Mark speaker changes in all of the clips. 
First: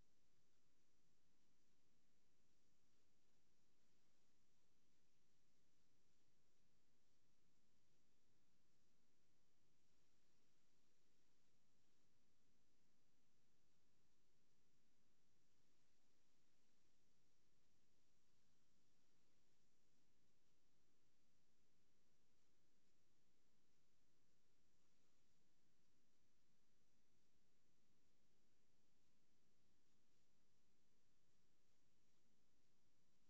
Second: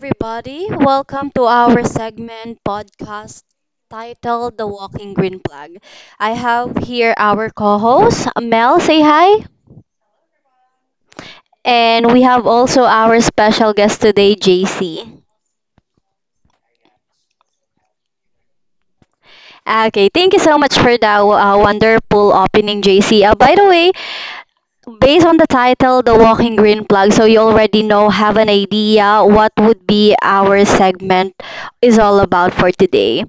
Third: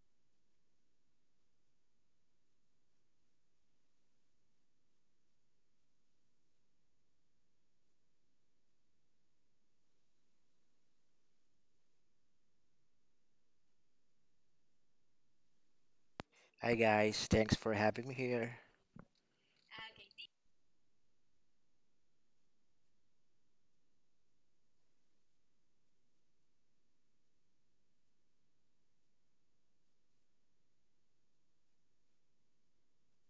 Speaker 1: everybody. Welcome to our segment podcast titled The Walking Green Flag. I have here our co host, Mel, say hi. And we have also our special guest today, JC.
Speaker 2: Hi guys, thanks for having me here.
Speaker 1: Okay, thank you so much for that wonderful opening, JC. By the way, based on the title, The Walking Green Flag, so you already know, have an idea what would be our segment is all about for today.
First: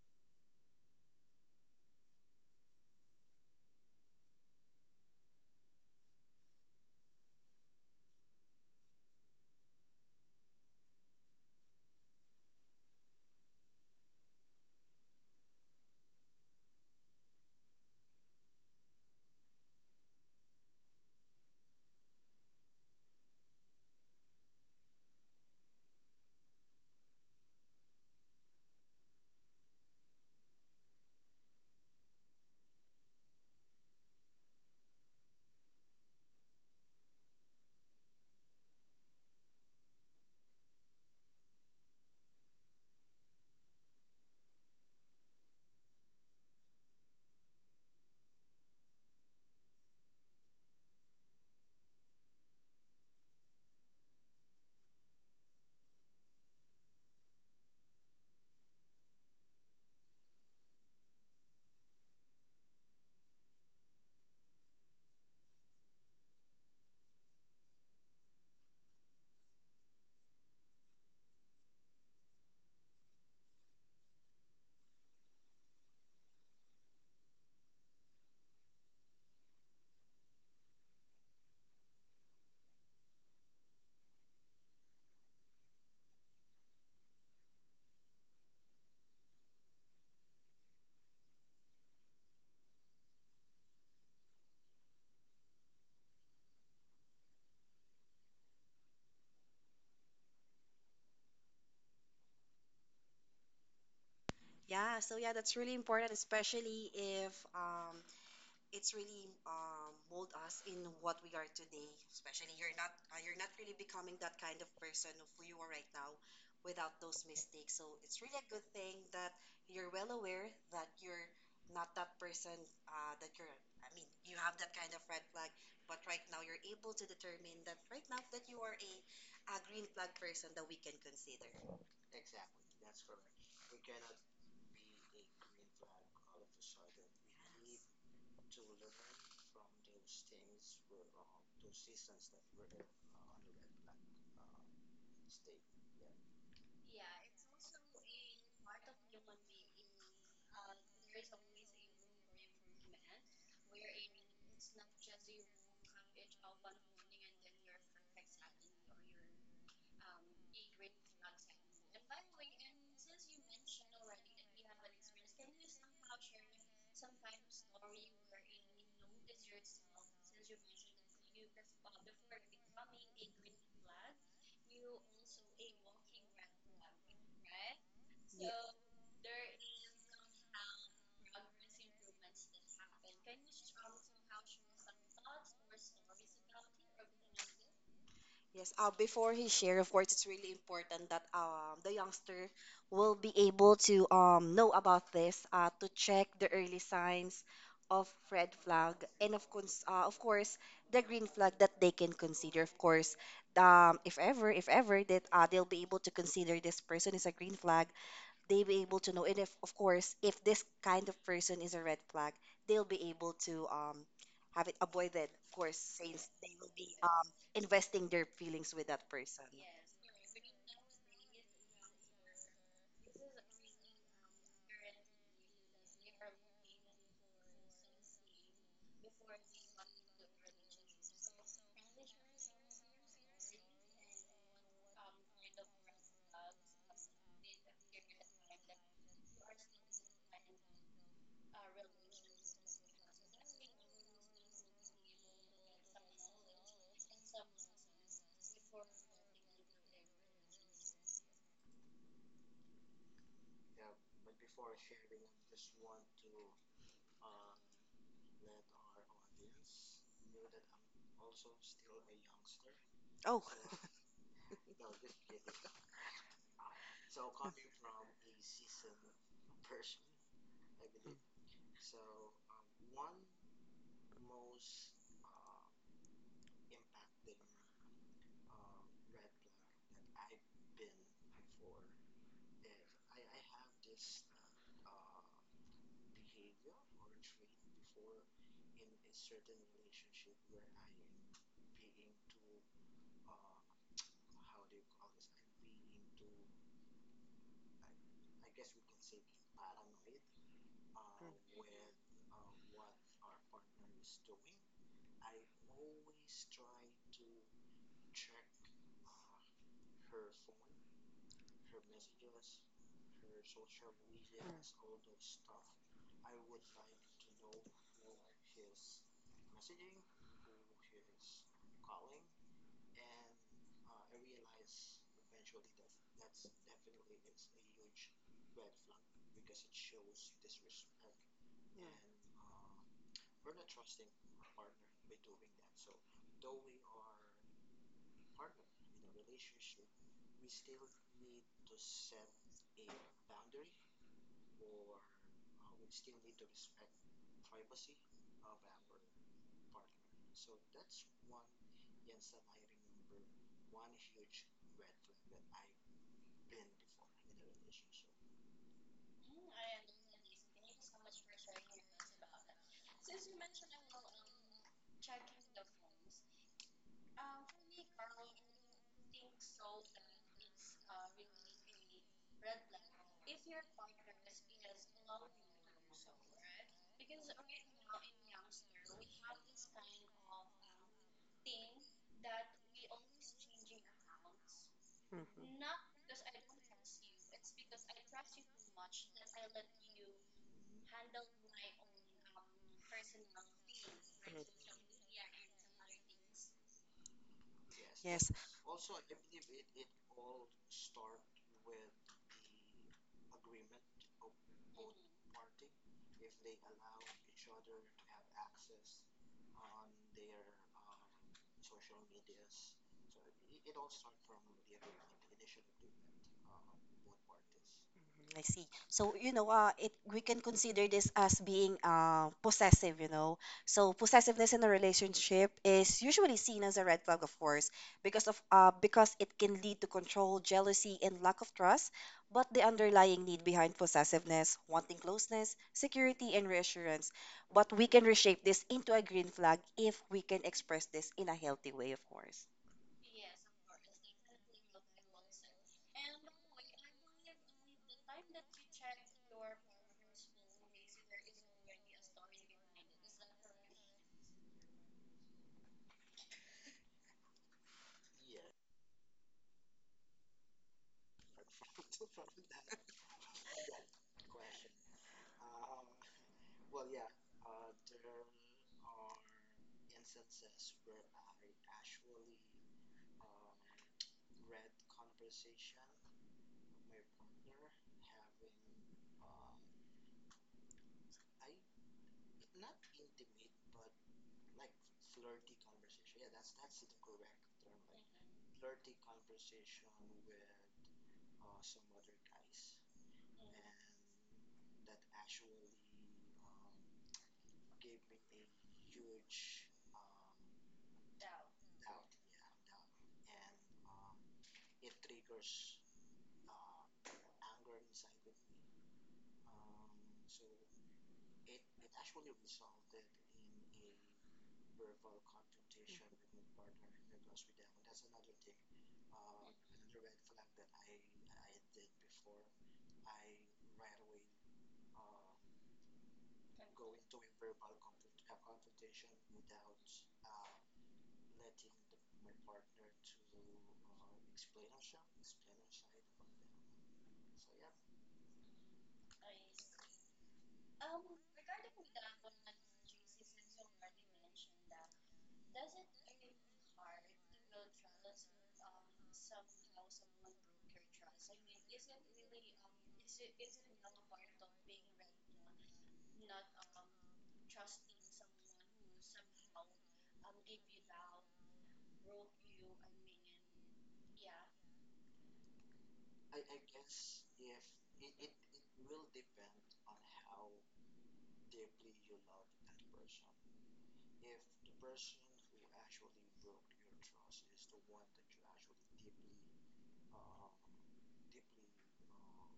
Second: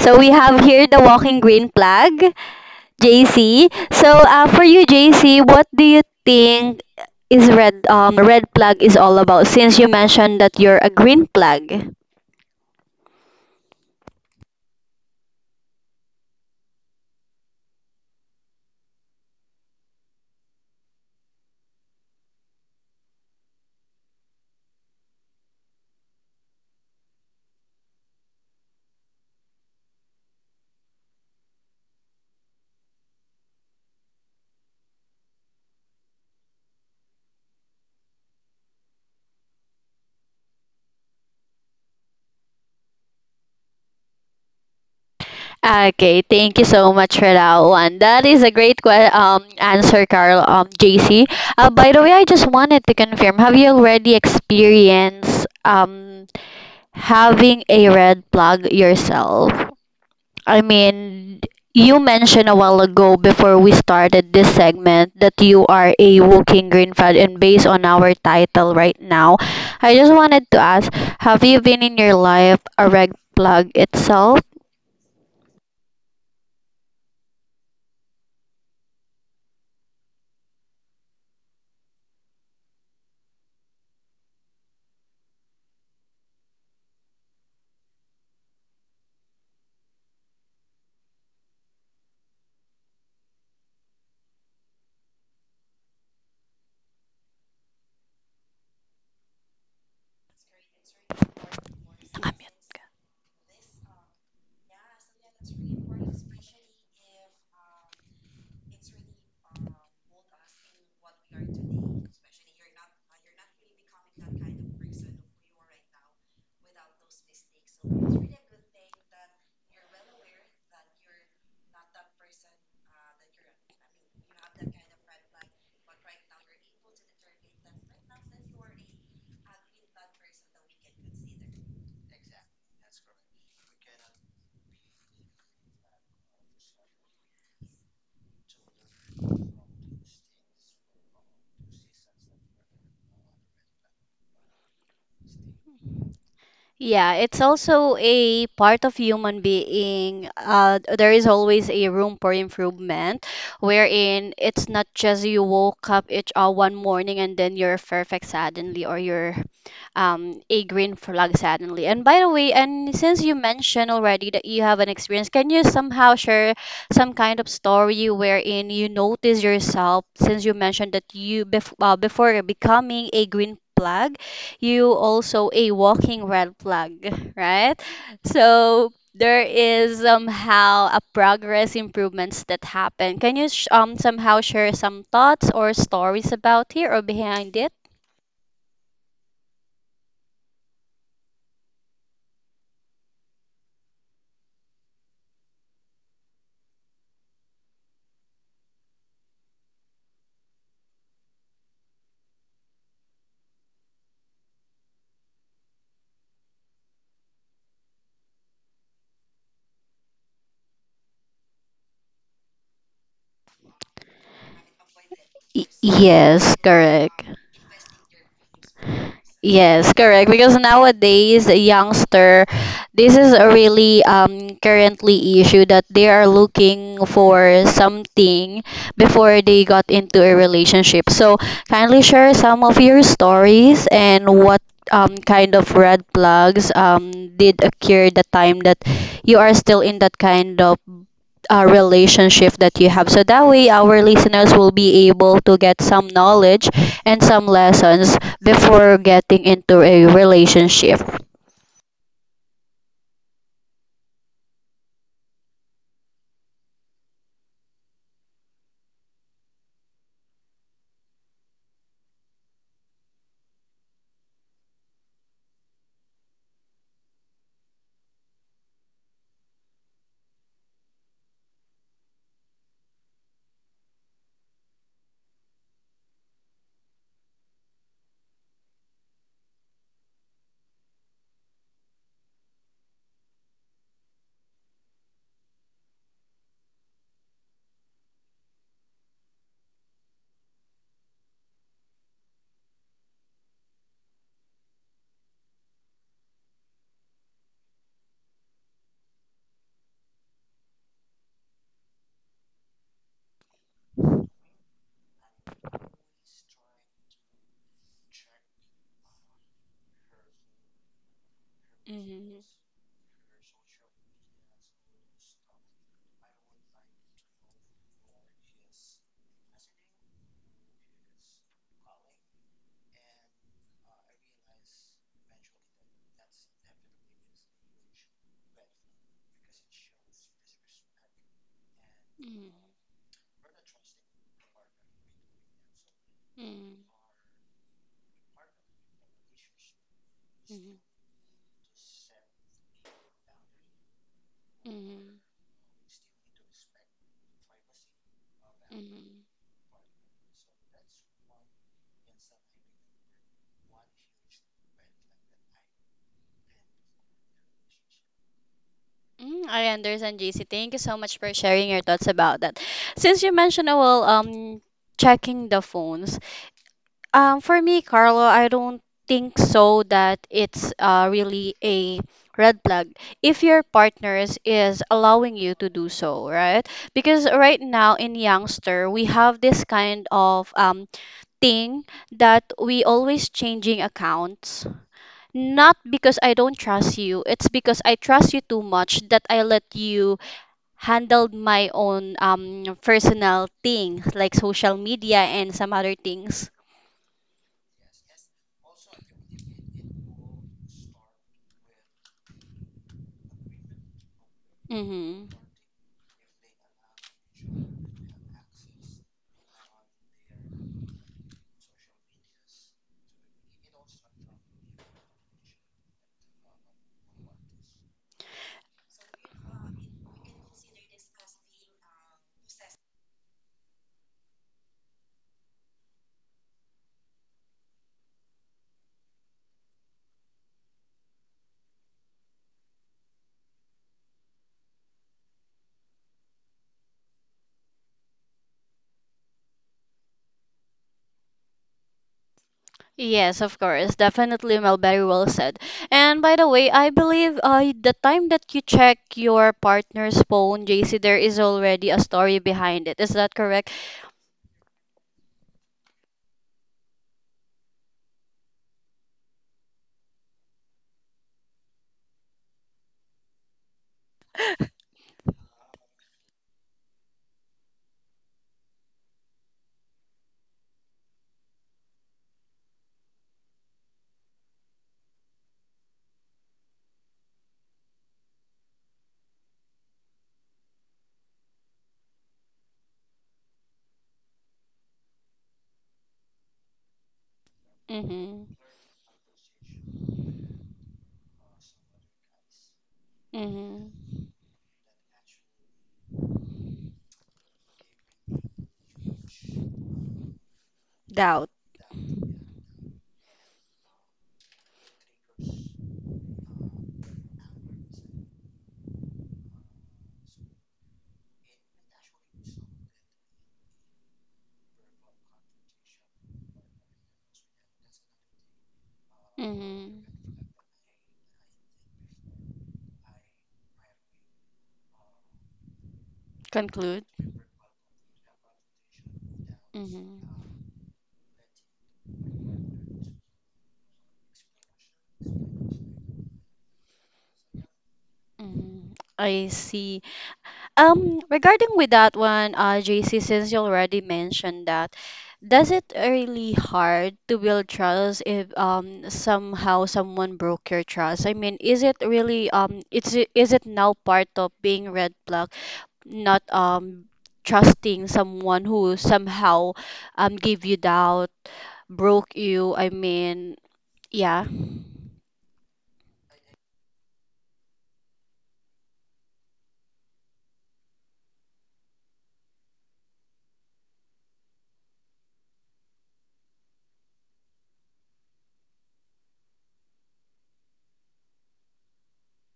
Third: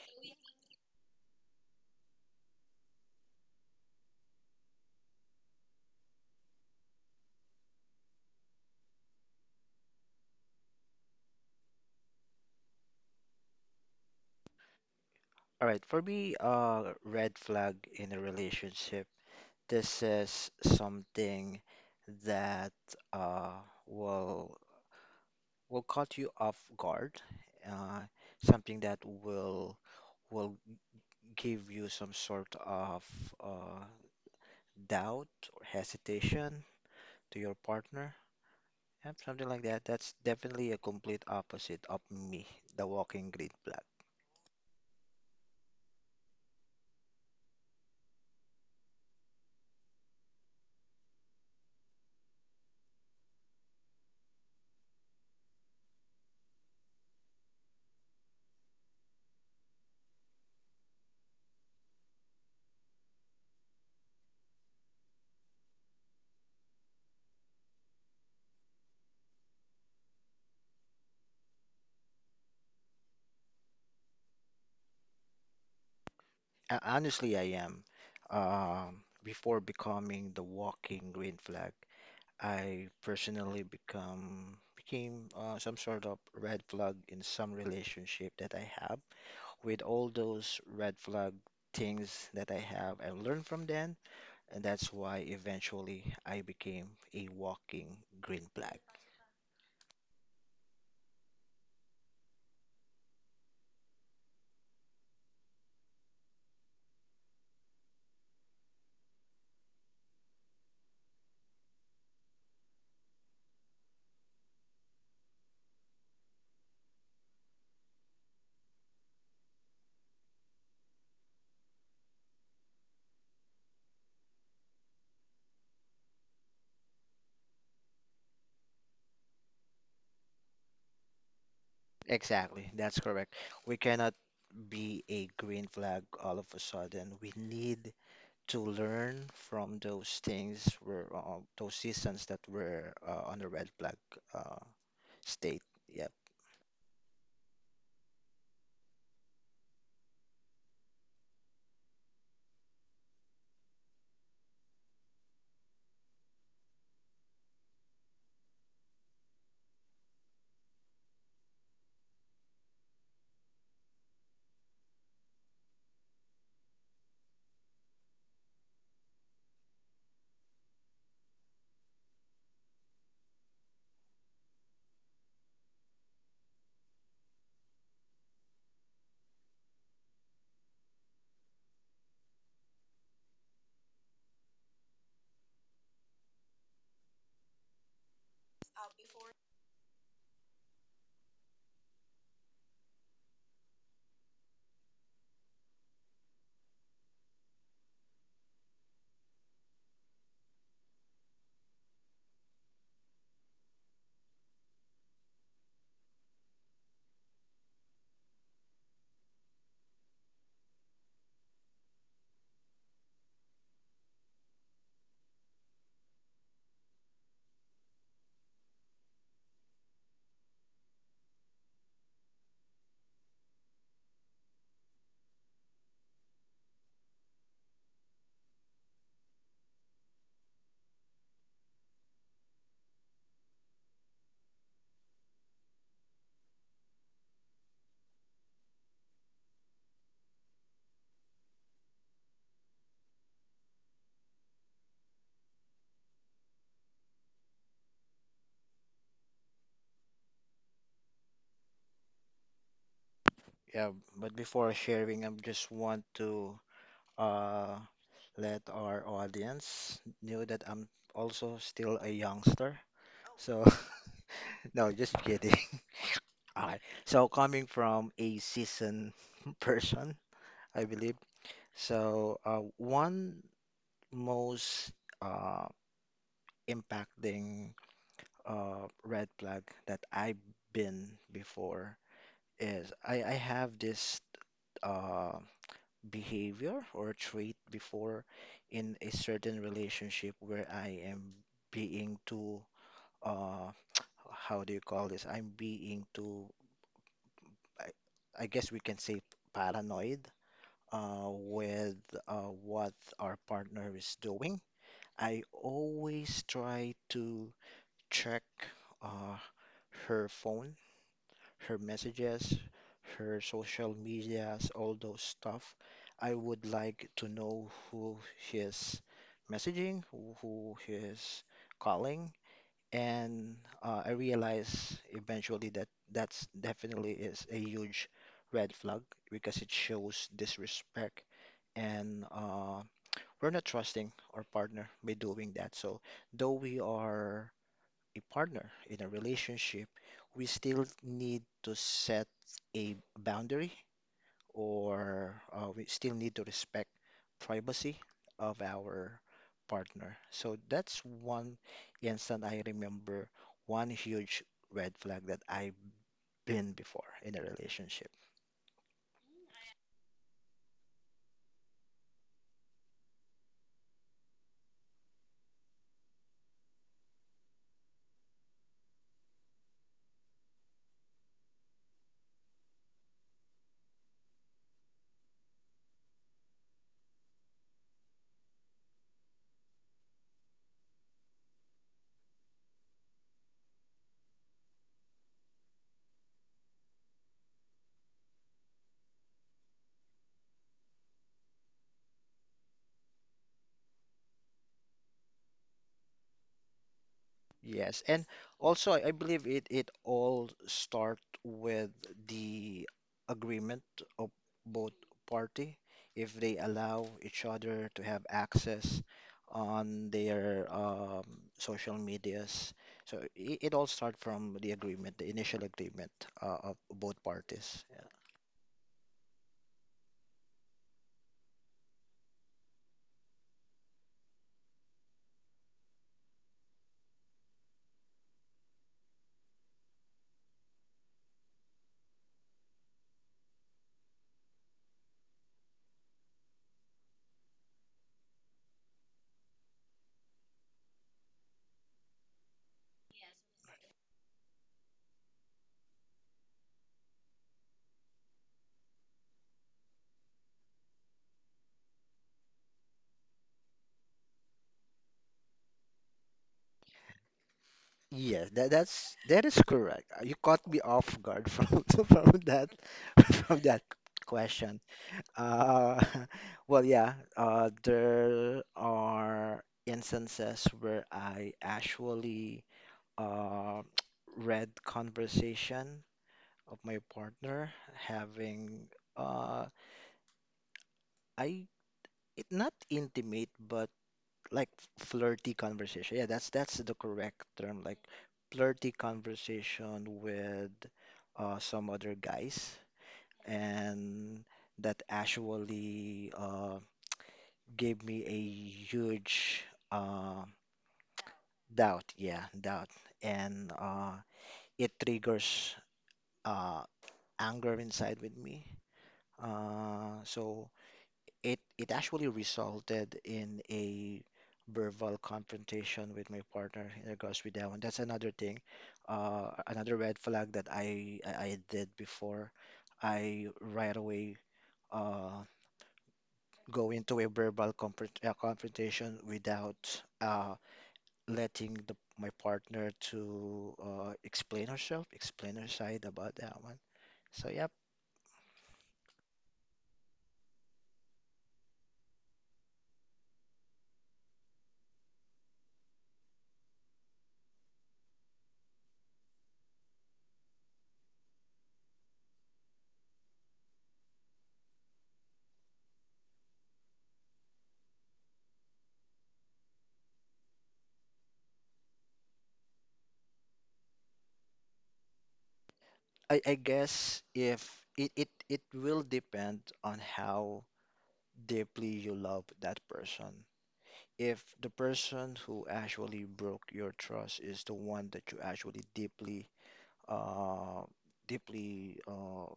Speaker 1: So we have here the walking green flag. JC. So, for you, JC, what do you think is red flag is all about? Since you mentioned that you're a green flag.
Speaker 2: All right, for me, red flag in a relationship. This is something that uh will will caught you off guard. Uh, Something that will give you some sort of uh doubt or hesitation to your partner. Yep, something like that. That's definitely a complete opposite of me, the walking green flag.
Speaker 1: Okay, thank you so much for that one. That is a great answer, Carl. JC. By the way, I just wanted to confirm: have you already experienced having a red plug yourself? I mean, you mentioned a while ago before we started this segment that you are a walking green fad, and based on our title right now, I just wanted to ask, have you been in your life a red plug itself?
Speaker 2: Honestly, I am. Before becoming the walking green flag, I personally become became some sort of red flag in some relationship that I have. With all those red flag things that I have, I learned from them, and that's why eventually I became a walking green flag.
Speaker 3: Yeah, so yeah, that's really important, especially if it's really mold us in what we are today. Especially you're not really becoming that kind of person of who you are right now without those mistakes. So it's really a good thing that you're well aware that you're not that person that you're. I mean, you have that kind of red flag, but right now you're able to determine that right now that you are a green flag person that we can consider.
Speaker 2: Exactly, that's correct. We cannot be a green flag all of a sudden. We need to learn from those things were those seasons that were on the red flag uh, state. Yep,
Speaker 1: Yeah, it's also a part of human being. There is always a room for improvement, wherein it's not just you woke up each one morning and then you're perfect suddenly, or you're a green flag suddenly. And by the way, and since you mentioned already that you have an experience, can you somehow share some kind of story wherein you notice yourself, since you mentioned that you before becoming a green flag, you also a walking red flag, right?
Speaker 3: Yeah.
Speaker 1: So there is somehow a progress improvements that happen. Can you somehow share some thoughts or stories about here or behind it?
Speaker 3: Yes, before he share, of course, it's really important that the youngster will be able to know about this, to check the early signs of red flag and of course, of course, the green flag that they can consider. Of course, if ever that they'll be able to consider this person is a green flag, they'll be able to know. And if, of course, if this kind of person is a red flag, they'll be able to have it avoided, of course
Speaker 1: Yes, correct.
Speaker 3: um, investing their feelings with that person.
Speaker 1: Yes, correct. Because nowadays, a youngster, this is a really currently issue that they are looking for something before they got into a relationship. So kindly share some of your stories and what kind of red flags did occur the time that you are still in that kind of relationship that you have. So that way, our listeners will be able to get some knowledge and some lessons before getting into a relationship.
Speaker 2: yeah. But before sharing, I just want to uh, let our audience know that I'm also still a youngster.
Speaker 3: Oh.
Speaker 2: So no, just kidding. All right. So coming from a seasoned person, I believe. So one most uh, impacting red flag that I've been before is I have this uh, behavior or trait before in a certain relationship where I am being too, uh, how do you call this? I'm being too, I, I guess we can say paranoid
Speaker 3: Mm,
Speaker 2: with what our partner is doing. I always try to check uh, her phone, her
Speaker 1: Mhm.
Speaker 2: messages, her social medias, all those stuff. I would like to know who he is messaging, who he is calling, and I realize eventually that that's definitely is a huge red flag because it shows disrespect
Speaker 3: mm,
Speaker 2: and
Speaker 1: Mhm.
Speaker 2: we're not trusting our partner by doing that. So though we
Speaker 1: Mhm.
Speaker 2: are a partner in a relationship, we
Speaker 1: Mhm.
Speaker 2: still need to set a boundary
Speaker 1: Mhm.
Speaker 2: or we still need to respect privacy of our
Speaker 1: Mhm.
Speaker 2: partner. So that's one instant I remember one huge red flag that I've been before in a relationship.
Speaker 1: Mm, I understand, JC. Thank you so much for sharing your thoughts about that. Since you mentioned, well, checking the phone. For me, Carlo, I don't think so that it's really a red flag if your partners is allowing you to do so, right? Because right now in youngster, we have this kind of thing that we always changing accounts.
Speaker 3: mm. mm.
Speaker 1: Not because I don't trust you, it's because I trust you too much that I let you handled my own personal things like social media and some other things.
Speaker 2: Yes, and
Speaker 3: Yes.
Speaker 2: also I believe it all start with the agreement of both
Speaker 1: Mm-hmm.
Speaker 2: party if they allow each other to have access on their social medias. So it all start from the agreement, the initial agreement of both parties. Yeah.
Speaker 3: Mm, I see. So, you know, it we can consider this as being possessive, you know. So, possessiveness in a relationship is usually seen as a red flag, of course, because of because it can lead to control, jealousy, and lack of trust. But the underlying need behind possessiveness, wanting closeness, security, and reassurance. But we can reshape this into a green flag if we can express this in a healthy way, of course.
Speaker 1: Yes, of course. Definitely, Mel. Very well said. And by the way, I believe the time that you check your partner's phone, JC, there is already a story behind it. Is that correct?
Speaker 2: Yes, that that is correct. You caught me off guard from from that from that question. Uh, well, yeah, there are instances where I actually uh, read conversation of my partner having uh, I it not intimate but like flirty conversation. Yeah, that's the correct term, like
Speaker 1: Mm-hmm.
Speaker 2: flirty conversation with some other guys,
Speaker 1: Mm-hmm.
Speaker 2: and that actually gave me a huge uh,
Speaker 1: Doubt.
Speaker 2: doubt. Yeah, doubt, and it triggers uh, anger inside with me. So it actually resulted in a verbal confrontation with my partner in regards with that one. That's another thing, another
Speaker 1: Mm-hmm.
Speaker 2: red flag that I did before. I right away uh, go
Speaker 1: Conclude.
Speaker 2: into a verbal confrontation without
Speaker 1: Mm-hmm.
Speaker 2: uh, letting the my partner to explain herself, explain her side about that one. So yep,
Speaker 1: Mm-hmm. I see. Regarding with that one, JC, since you already mentioned that, does it really hard to build trust if somehow someone broke your trust? I mean, is it really it's is it now part of being red flag, not trusting someone who somehow gave you doubt, broke you? I mean, yeah.
Speaker 2: I guess if it will depend on how deeply you love that person. If the person who actually broke your trust is the one that you actually deeply uh deeply uh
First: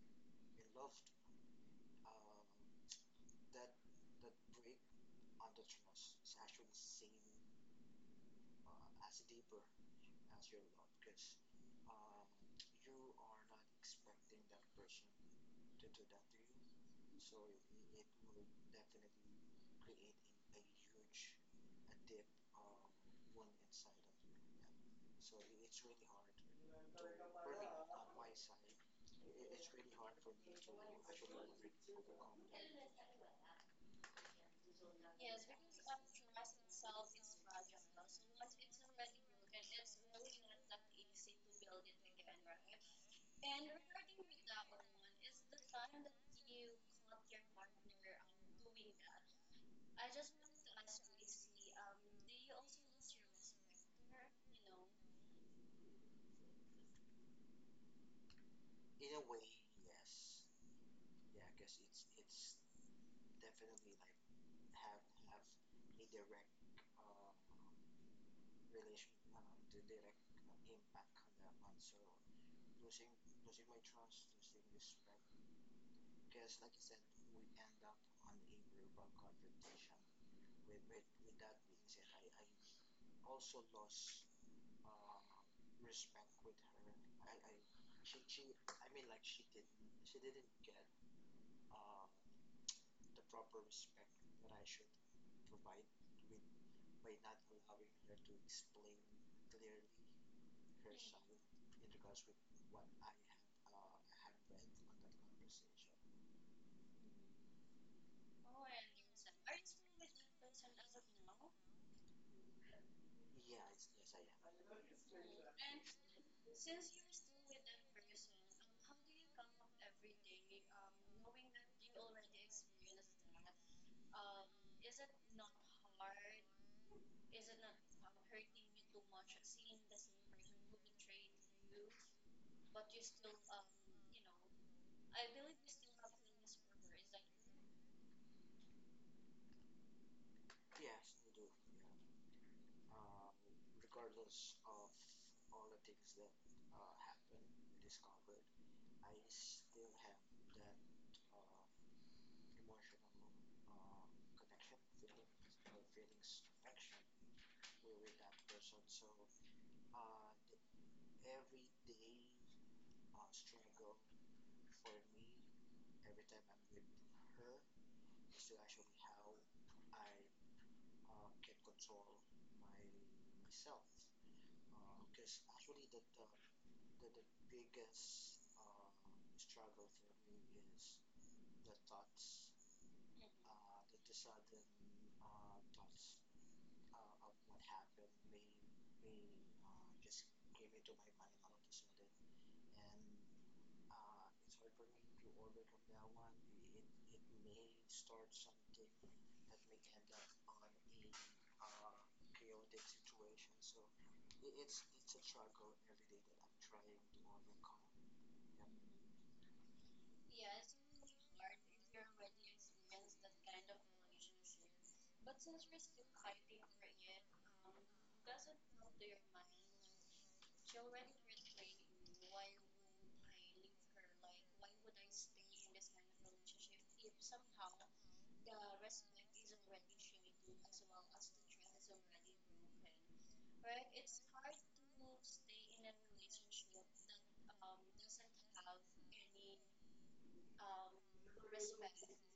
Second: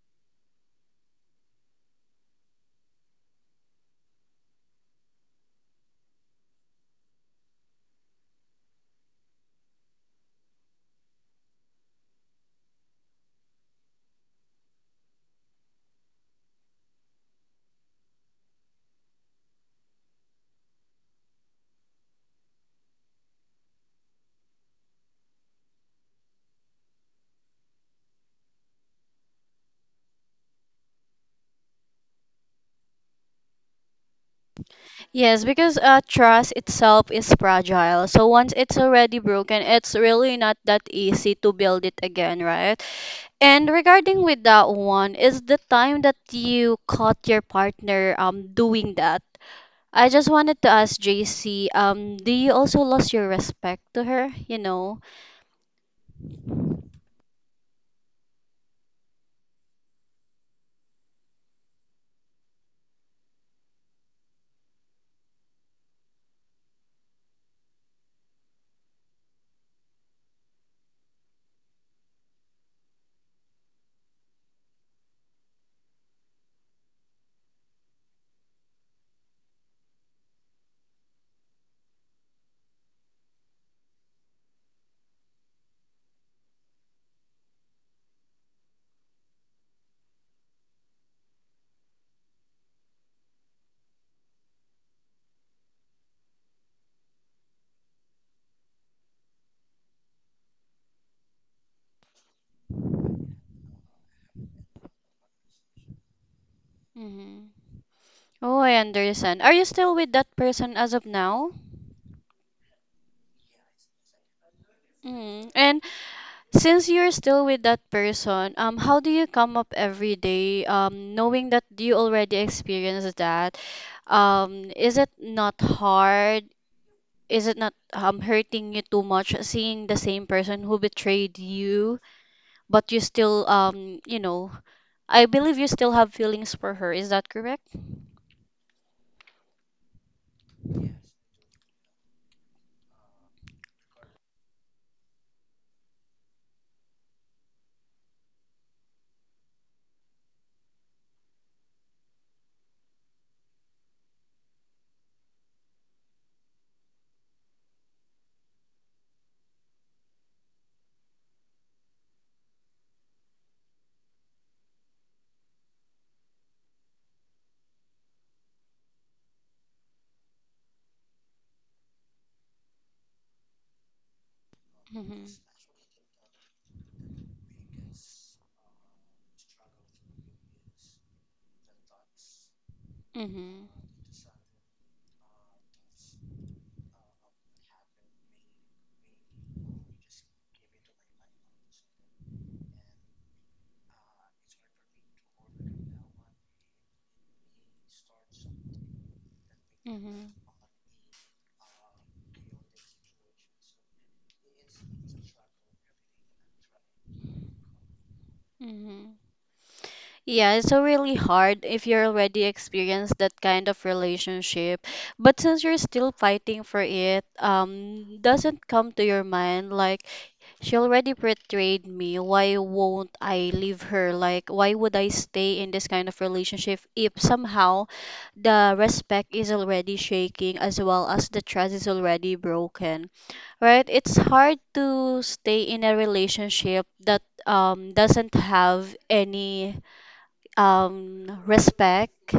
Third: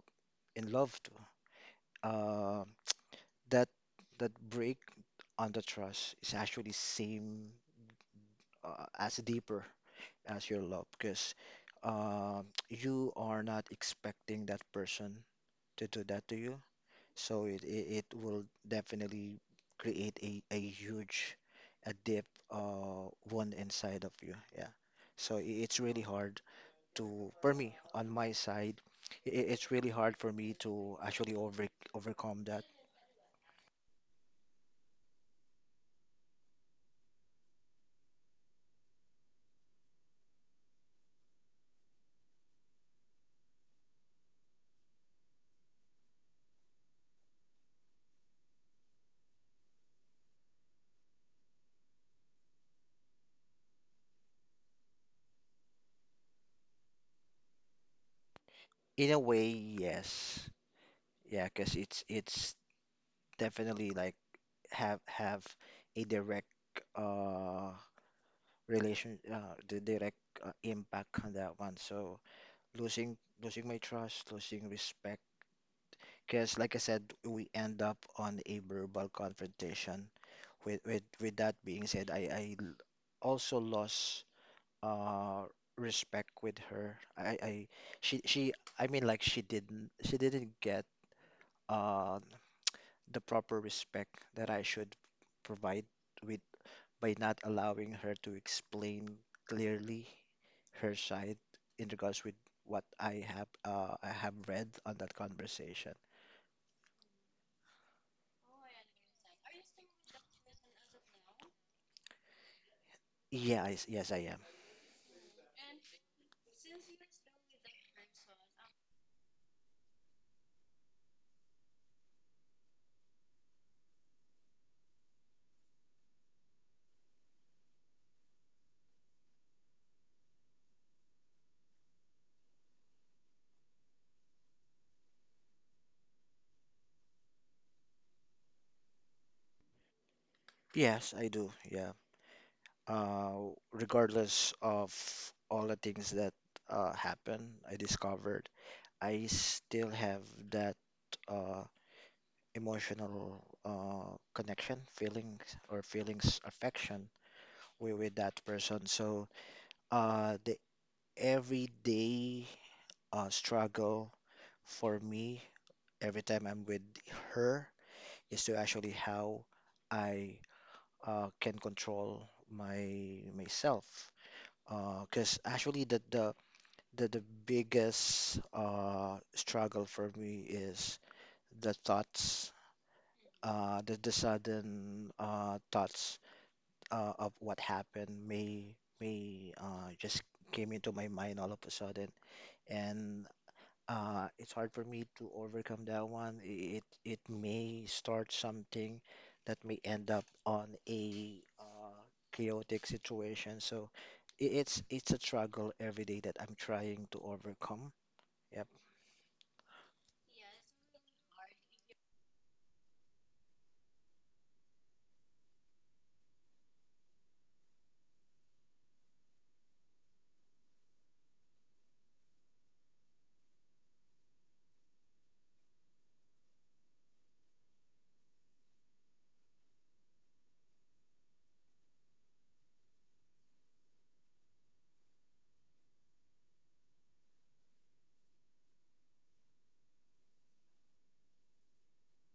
Speaker 2: in love to, uh, that that break on the trust is actually same as deeper as your love because you are not expecting that person to do that to you. So it will definitely create a huge a deep one inside of you. Yeah. So it's really hard to for me on my side, it's really hard for me to actually overcome that.
Speaker 1: Yes, because trust itself is fragile. So once it's already broken, it's really not that easy to build it again, right? And regarding with that one, is the time that you caught your partner doing that? I just wanted to ask JC, do you also lost your respect to her? You know?
Speaker 2: In a way, yes. Yeah, because it's definitely like have a direct uh relation the direct impact on that one. So losing my trust, losing respect because like I said, we end up on a verbal confrontation with that being said, I also lost uh respect with her. I i she she i mean, like, she didn't get uh the proper respect that I should provide with by not allowing her to explain clearly her side in regards with what I have I have read on that conversation.
Speaker 1: Hmm. Oh, I understand. Are you still with that person as of now?
Speaker 2: Yeah, I s Yes, I am.
Speaker 1: Mm. And since you're still with that person, how do you come up every day, knowing that you already experienced that? Is it not hard? Is it not hurting you too much seeing the same person who betrayed you, but you still, I believe you still have feelings for her. Is that correct?
Speaker 2: Yes, I do. Yeah. Regardless of all the things that happen, I discovered I still have that uh, emotional connection, feelings affection with that person. So the everyday struggle for me every time I'm with her is to actually how I can control my myself.
Speaker 1: Mm-hmm.
Speaker 2: Because actually the biggest struggle for me is the thoughts,
Speaker 1: Mm-hmm.
Speaker 2: the sudden thoughts of what happened may just came into my mind all of a sudden, and it's hard for me to overcome that one. It may start something that may end up on a chaotic situation. So it's a struggle every day that I'm trying to overcome. Yep.
Speaker 1: Mm-hmm. Mm-hmm. Yeah, it's so really hard if you're already experienced that kind of relationship. But since you're still fighting for it, doesn't come to your mind like she already betrayed me. Why won't I leave her? Like, why would I stay in this kind of relationship if somehow the respect is already shaking as well as the trust is already broken? Right? It's hard to stay in a relationship that doesn't have any respect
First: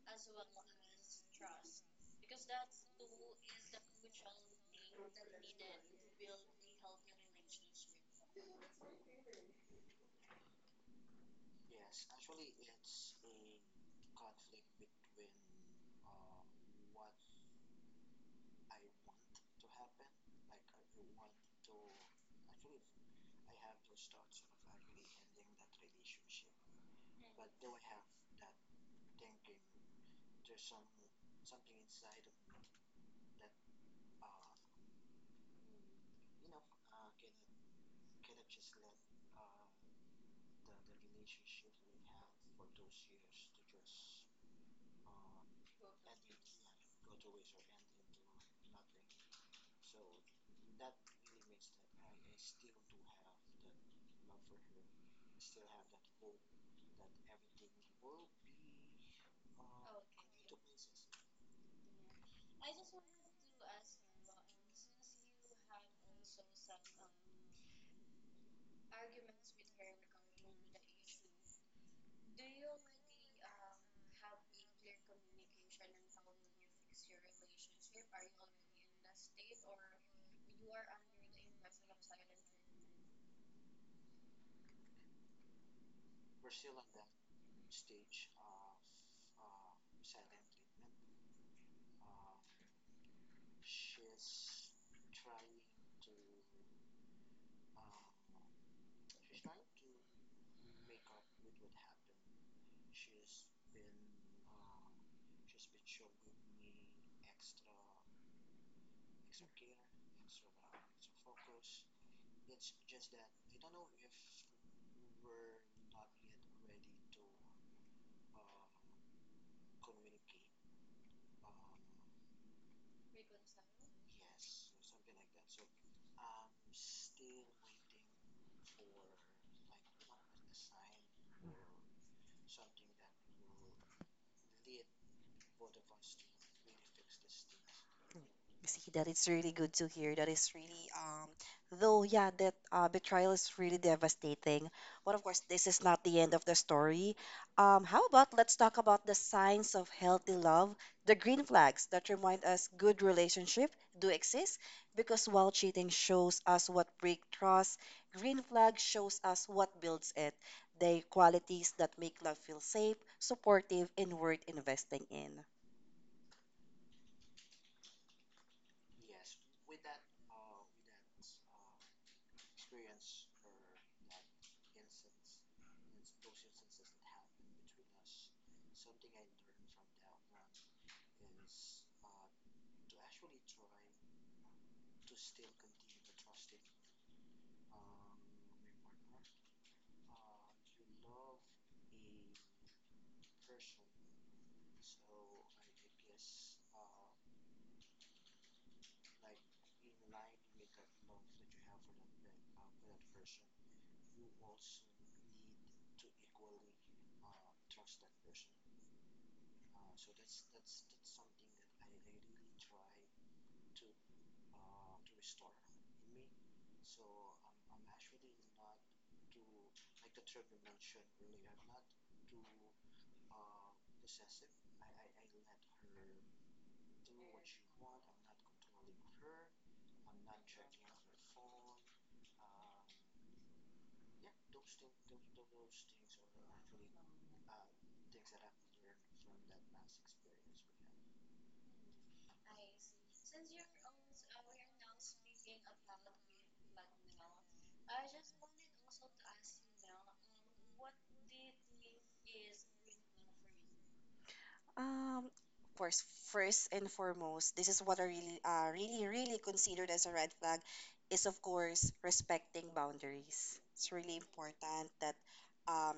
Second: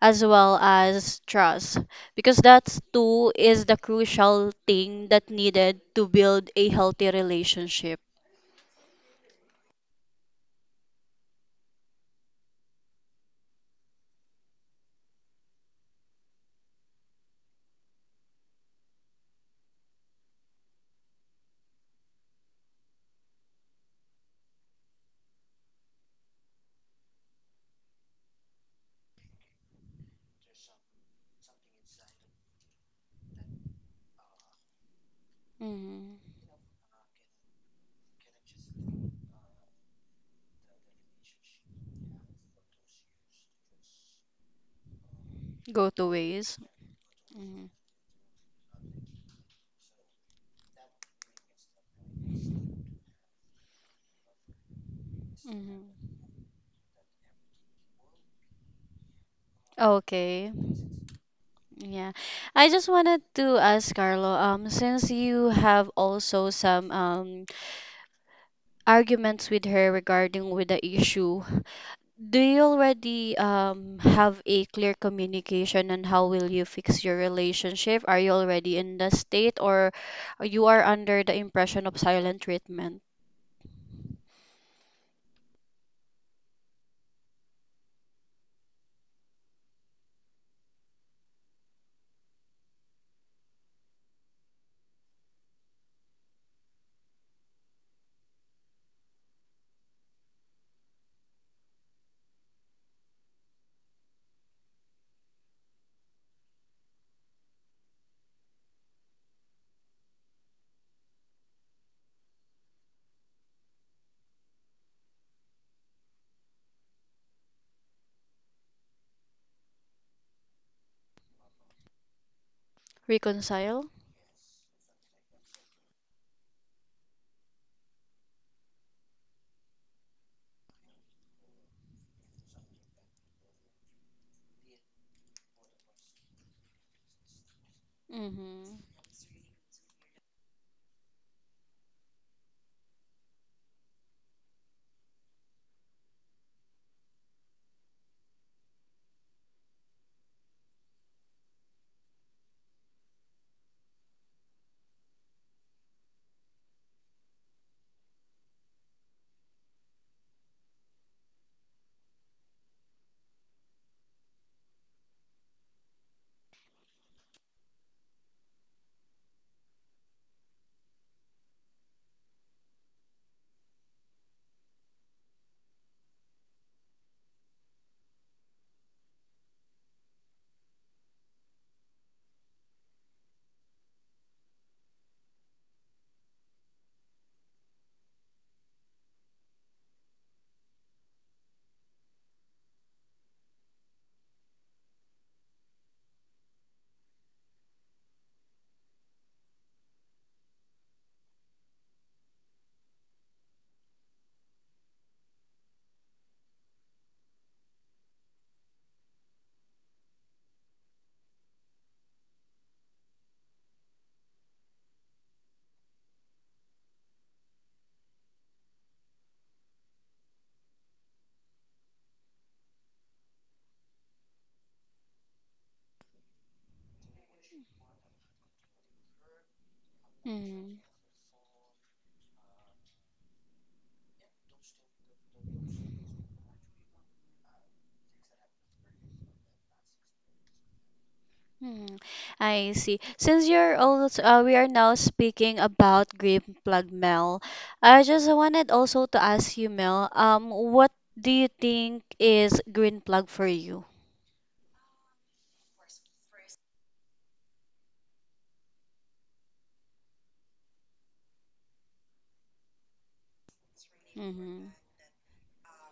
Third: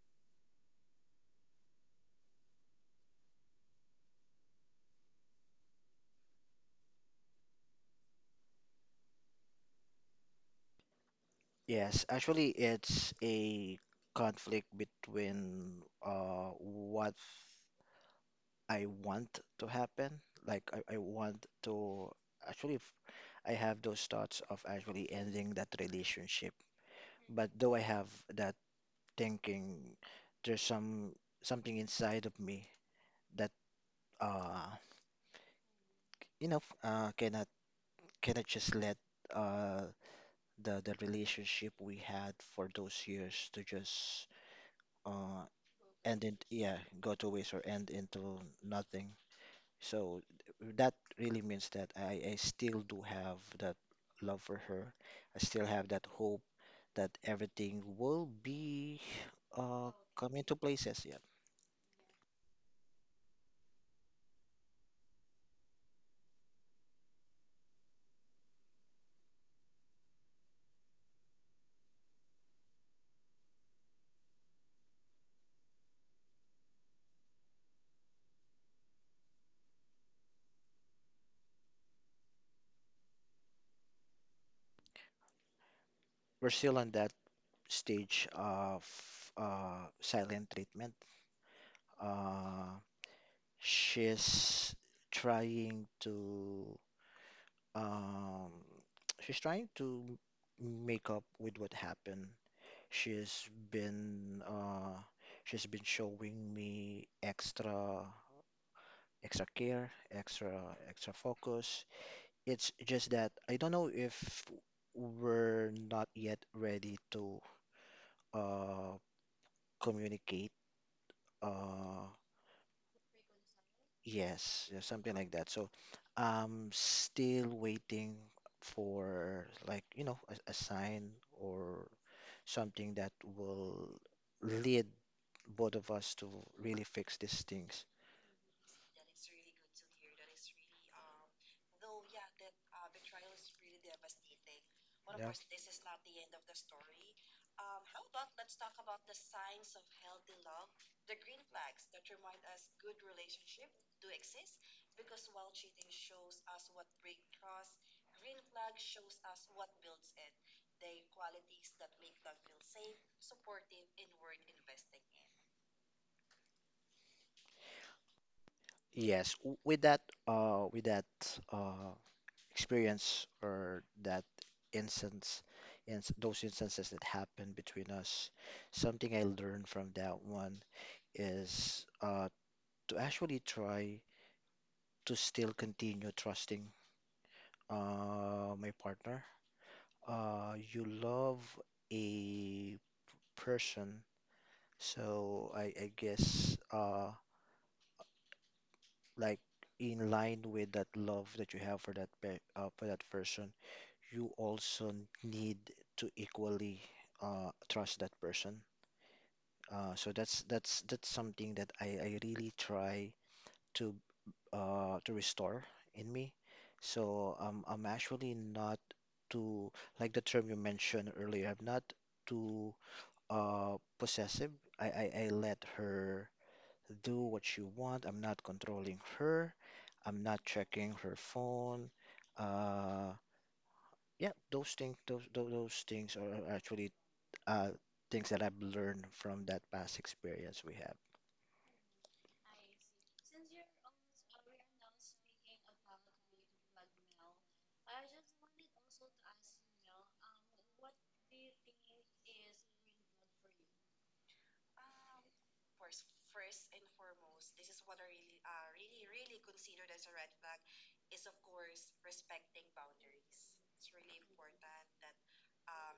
Speaker 1: as well as trust because that's two is the crucial thing that needed to build a healthy relationship.
Speaker 2: Yes, actually, it's a conflict between what I want to happen. Like I want to actually, if I have those thoughts of actually ending that relationship. But though I have that thinking, there's something inside of me that uh
Speaker 1: Mm.
Speaker 2: you know uh cannot cannot just let uh the relationship we had for those years to just uh
Speaker 1: Go to
Speaker 2: end in,
Speaker 1: ways.
Speaker 2: yeah, go to waste or
Speaker 1: Hmm.
Speaker 2: end into nothing. So that really means that I still do have that love for her. I still have that
Speaker 1: Mhm.
Speaker 2: hope that everything will be uh come
Speaker 1: Okay.
Speaker 2: into places. Yeah.
Speaker 1: Yeah. I just wanted to ask Carlo, since you have also some arguments with her regarding with the issue, do you already have a clear communication on how will you fix your relationship? Are you already in the state or you are under the impression of silent treatment?
Speaker 2: We're still on that stage of silent treatment. Uh, she's trying to um, she's trying to make up with what happened. She's been uh, she's been showing me extra care, extra focus. It's just that I don't know if we're not yet ready to uh, communicate. Uh,
Speaker 1: Reconcile?
Speaker 2: yes, yeah, something like that. So I'm still waiting for, like, you know, a sign or something that will lead both of us to really fix these things.
Speaker 1: Mm-hmm.
Speaker 3: See, that is really good to hear. That is really, though, yeah, that betrayal is really devastating. But of
Speaker 2: Yeah.
Speaker 3: course, this is not the end of the story. How about let's talk about the signs of healthy love, the green flags that remind us good relationship do exist. Because while cheating shows us what break trust, green flag shows us what builds it. The qualities that make love feel safe, supportive, and worth investing in.
Speaker 2: Yes, with that, uh, with that uh, experience or that instance, and those instances that happened between us, something I learned from that one is to actually try to still continue trusting my partner. You love a person, so I guess like in line with that love that you have for that pe for that person, you also need to equally trust that person. So that's something that I really try to to restore in me. So I'm actually not too, like the term you mentioned earlier, I'm not too possessive. I let her do what she want. I'm not controlling her. I'm not
Speaker 1: Mm,
Speaker 2: checking her phone. Uh, yeah, those things, those things are actually uh, things that I've learned from that past experience we have.
Speaker 1: mm. I see. Since you're also, we are now speaking about Green Plug Mel, I just wanted also to ask you, Mel, what do you think is Green Plug for you?
Speaker 3: Of course, first and foremost, this is what I really, really considered as a red flag is, of course, respecting boundaries. It's really
Speaker 1: Mm-hmm.
Speaker 3: important that, um,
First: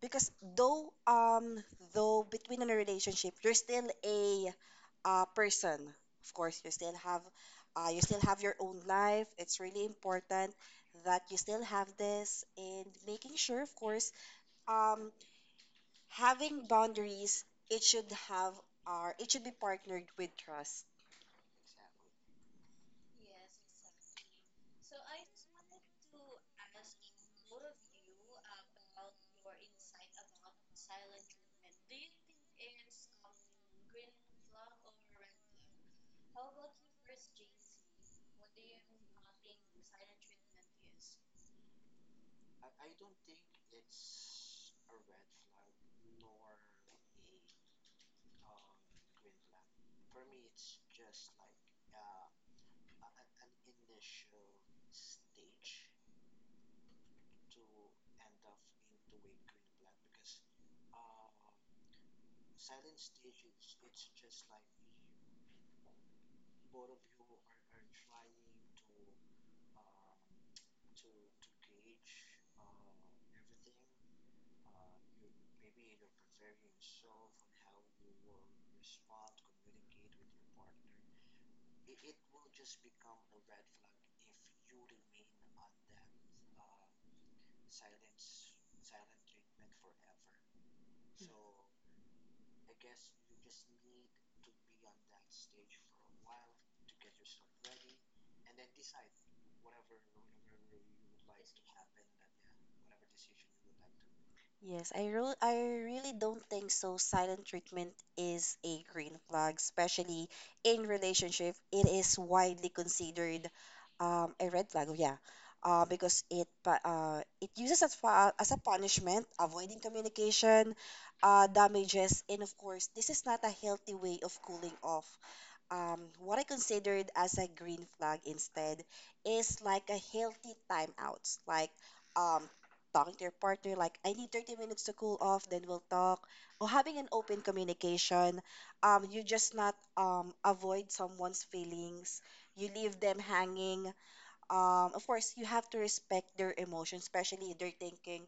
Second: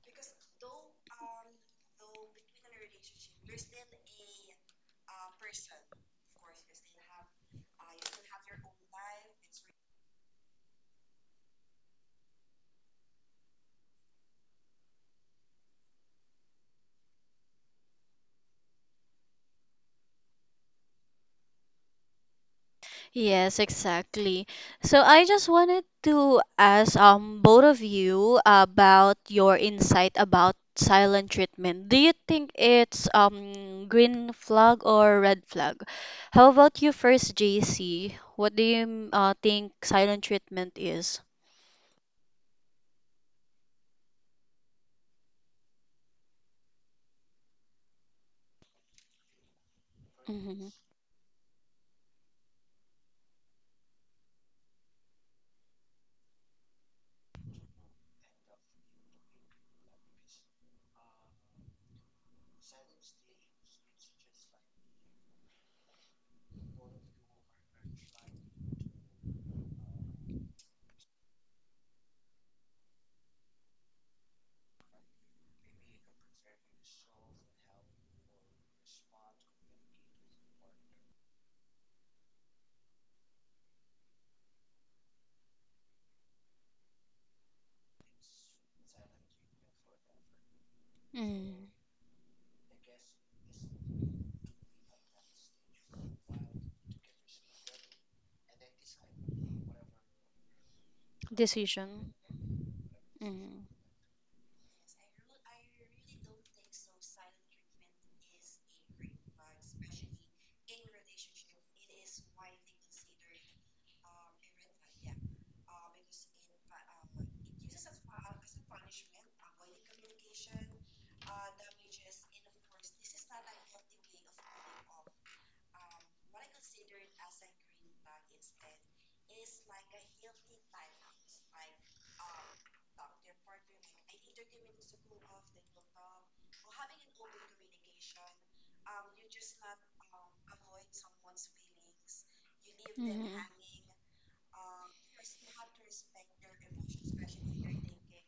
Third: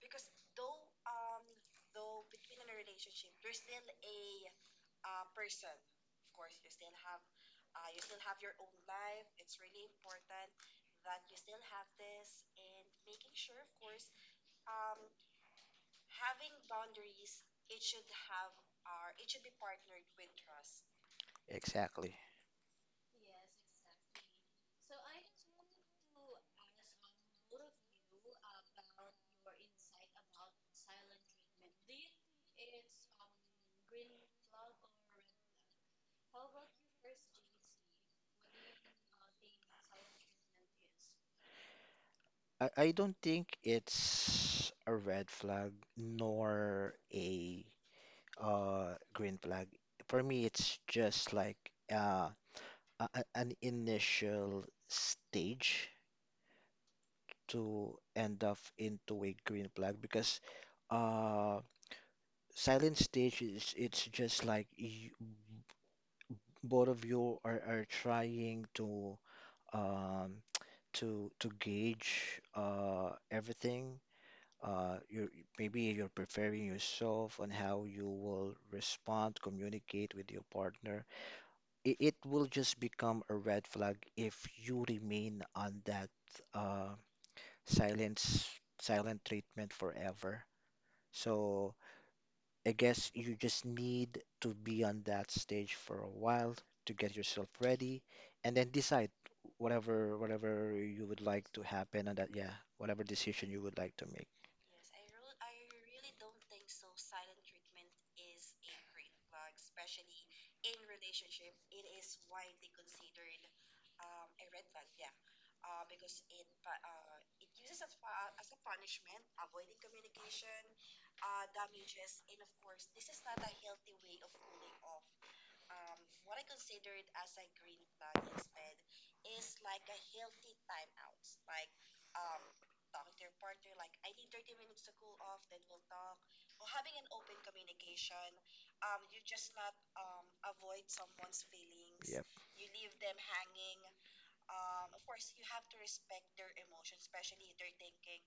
Speaker 3: because though between in a relationship, you're still person. Of course, you still you still have your own life. It's really important that you still have this and making sure, of course, um, having boundaries, it should have it should be partnered with trust.
Speaker 2: Exactly.
Speaker 1: Yes, exactly. So I just wanted to ask both of you about your insight about silent treatment. Do you think it's green flag or red flag? How about you first, JC? What do you think silent treatment is?
Speaker 2: I don't think it's a red flag nor a green flag. For me,
Speaker 1: Mm-hmm.
Speaker 2: it's just like uh an initial stage to end up into a green flag because uh silent stage is, it's just like you, both of you are trying to um to gauge everything. You, maybe you're preparing yourself on how you will respond, communicate with your partner. It will just become a red flag if you remain on that uh, silence, silent treatment forever.
Speaker 1: Mm.
Speaker 2: So I guess you just need to be on that stage for a while to get yourself ready, and then decide whatever you would like to happen,
Speaker 1: Decision.
Speaker 2: and that, yeah, whatever decision you
Speaker 1: Mm-hmm.
Speaker 2: would like to make.
Speaker 3: Yes, I really don't think so. Silent treatment is a green flag, especially in relationship. It is widely considered a red flag. Yeah, because it uses as a punishment, avoiding communication, damages, and of course, this is not a healthy way of cooling off. Um, what I considered as a green flag instead is like a healthy timeouts, like um, talking to your partner, like I need 30 minutes to cool off, then we'll talk, or having an open communication. You just not avoid someone's feelings, you leave them
Speaker 1: Mm-hmm.
Speaker 3: hanging, of course, you have to respect their emotions, especially if they're thinking,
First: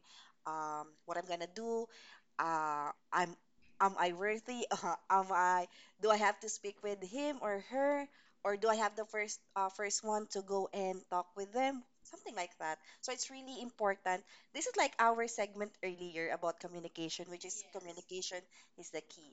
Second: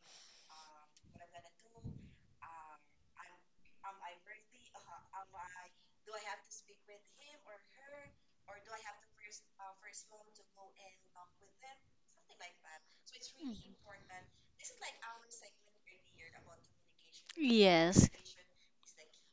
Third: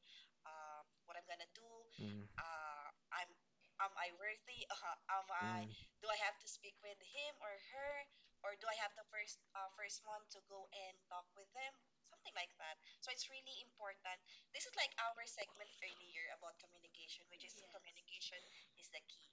Speaker 3: what I'm gonna do,
Speaker 2: Mm,
Speaker 3: I'm, am I worthy? Am I? Do I have to speak with him or her, or do I have the first one to go and talk with them? Something like that. So it's really important. This is like our segment earlier about communication, which is
Speaker 1: Yes.
Speaker 3: communication is the key.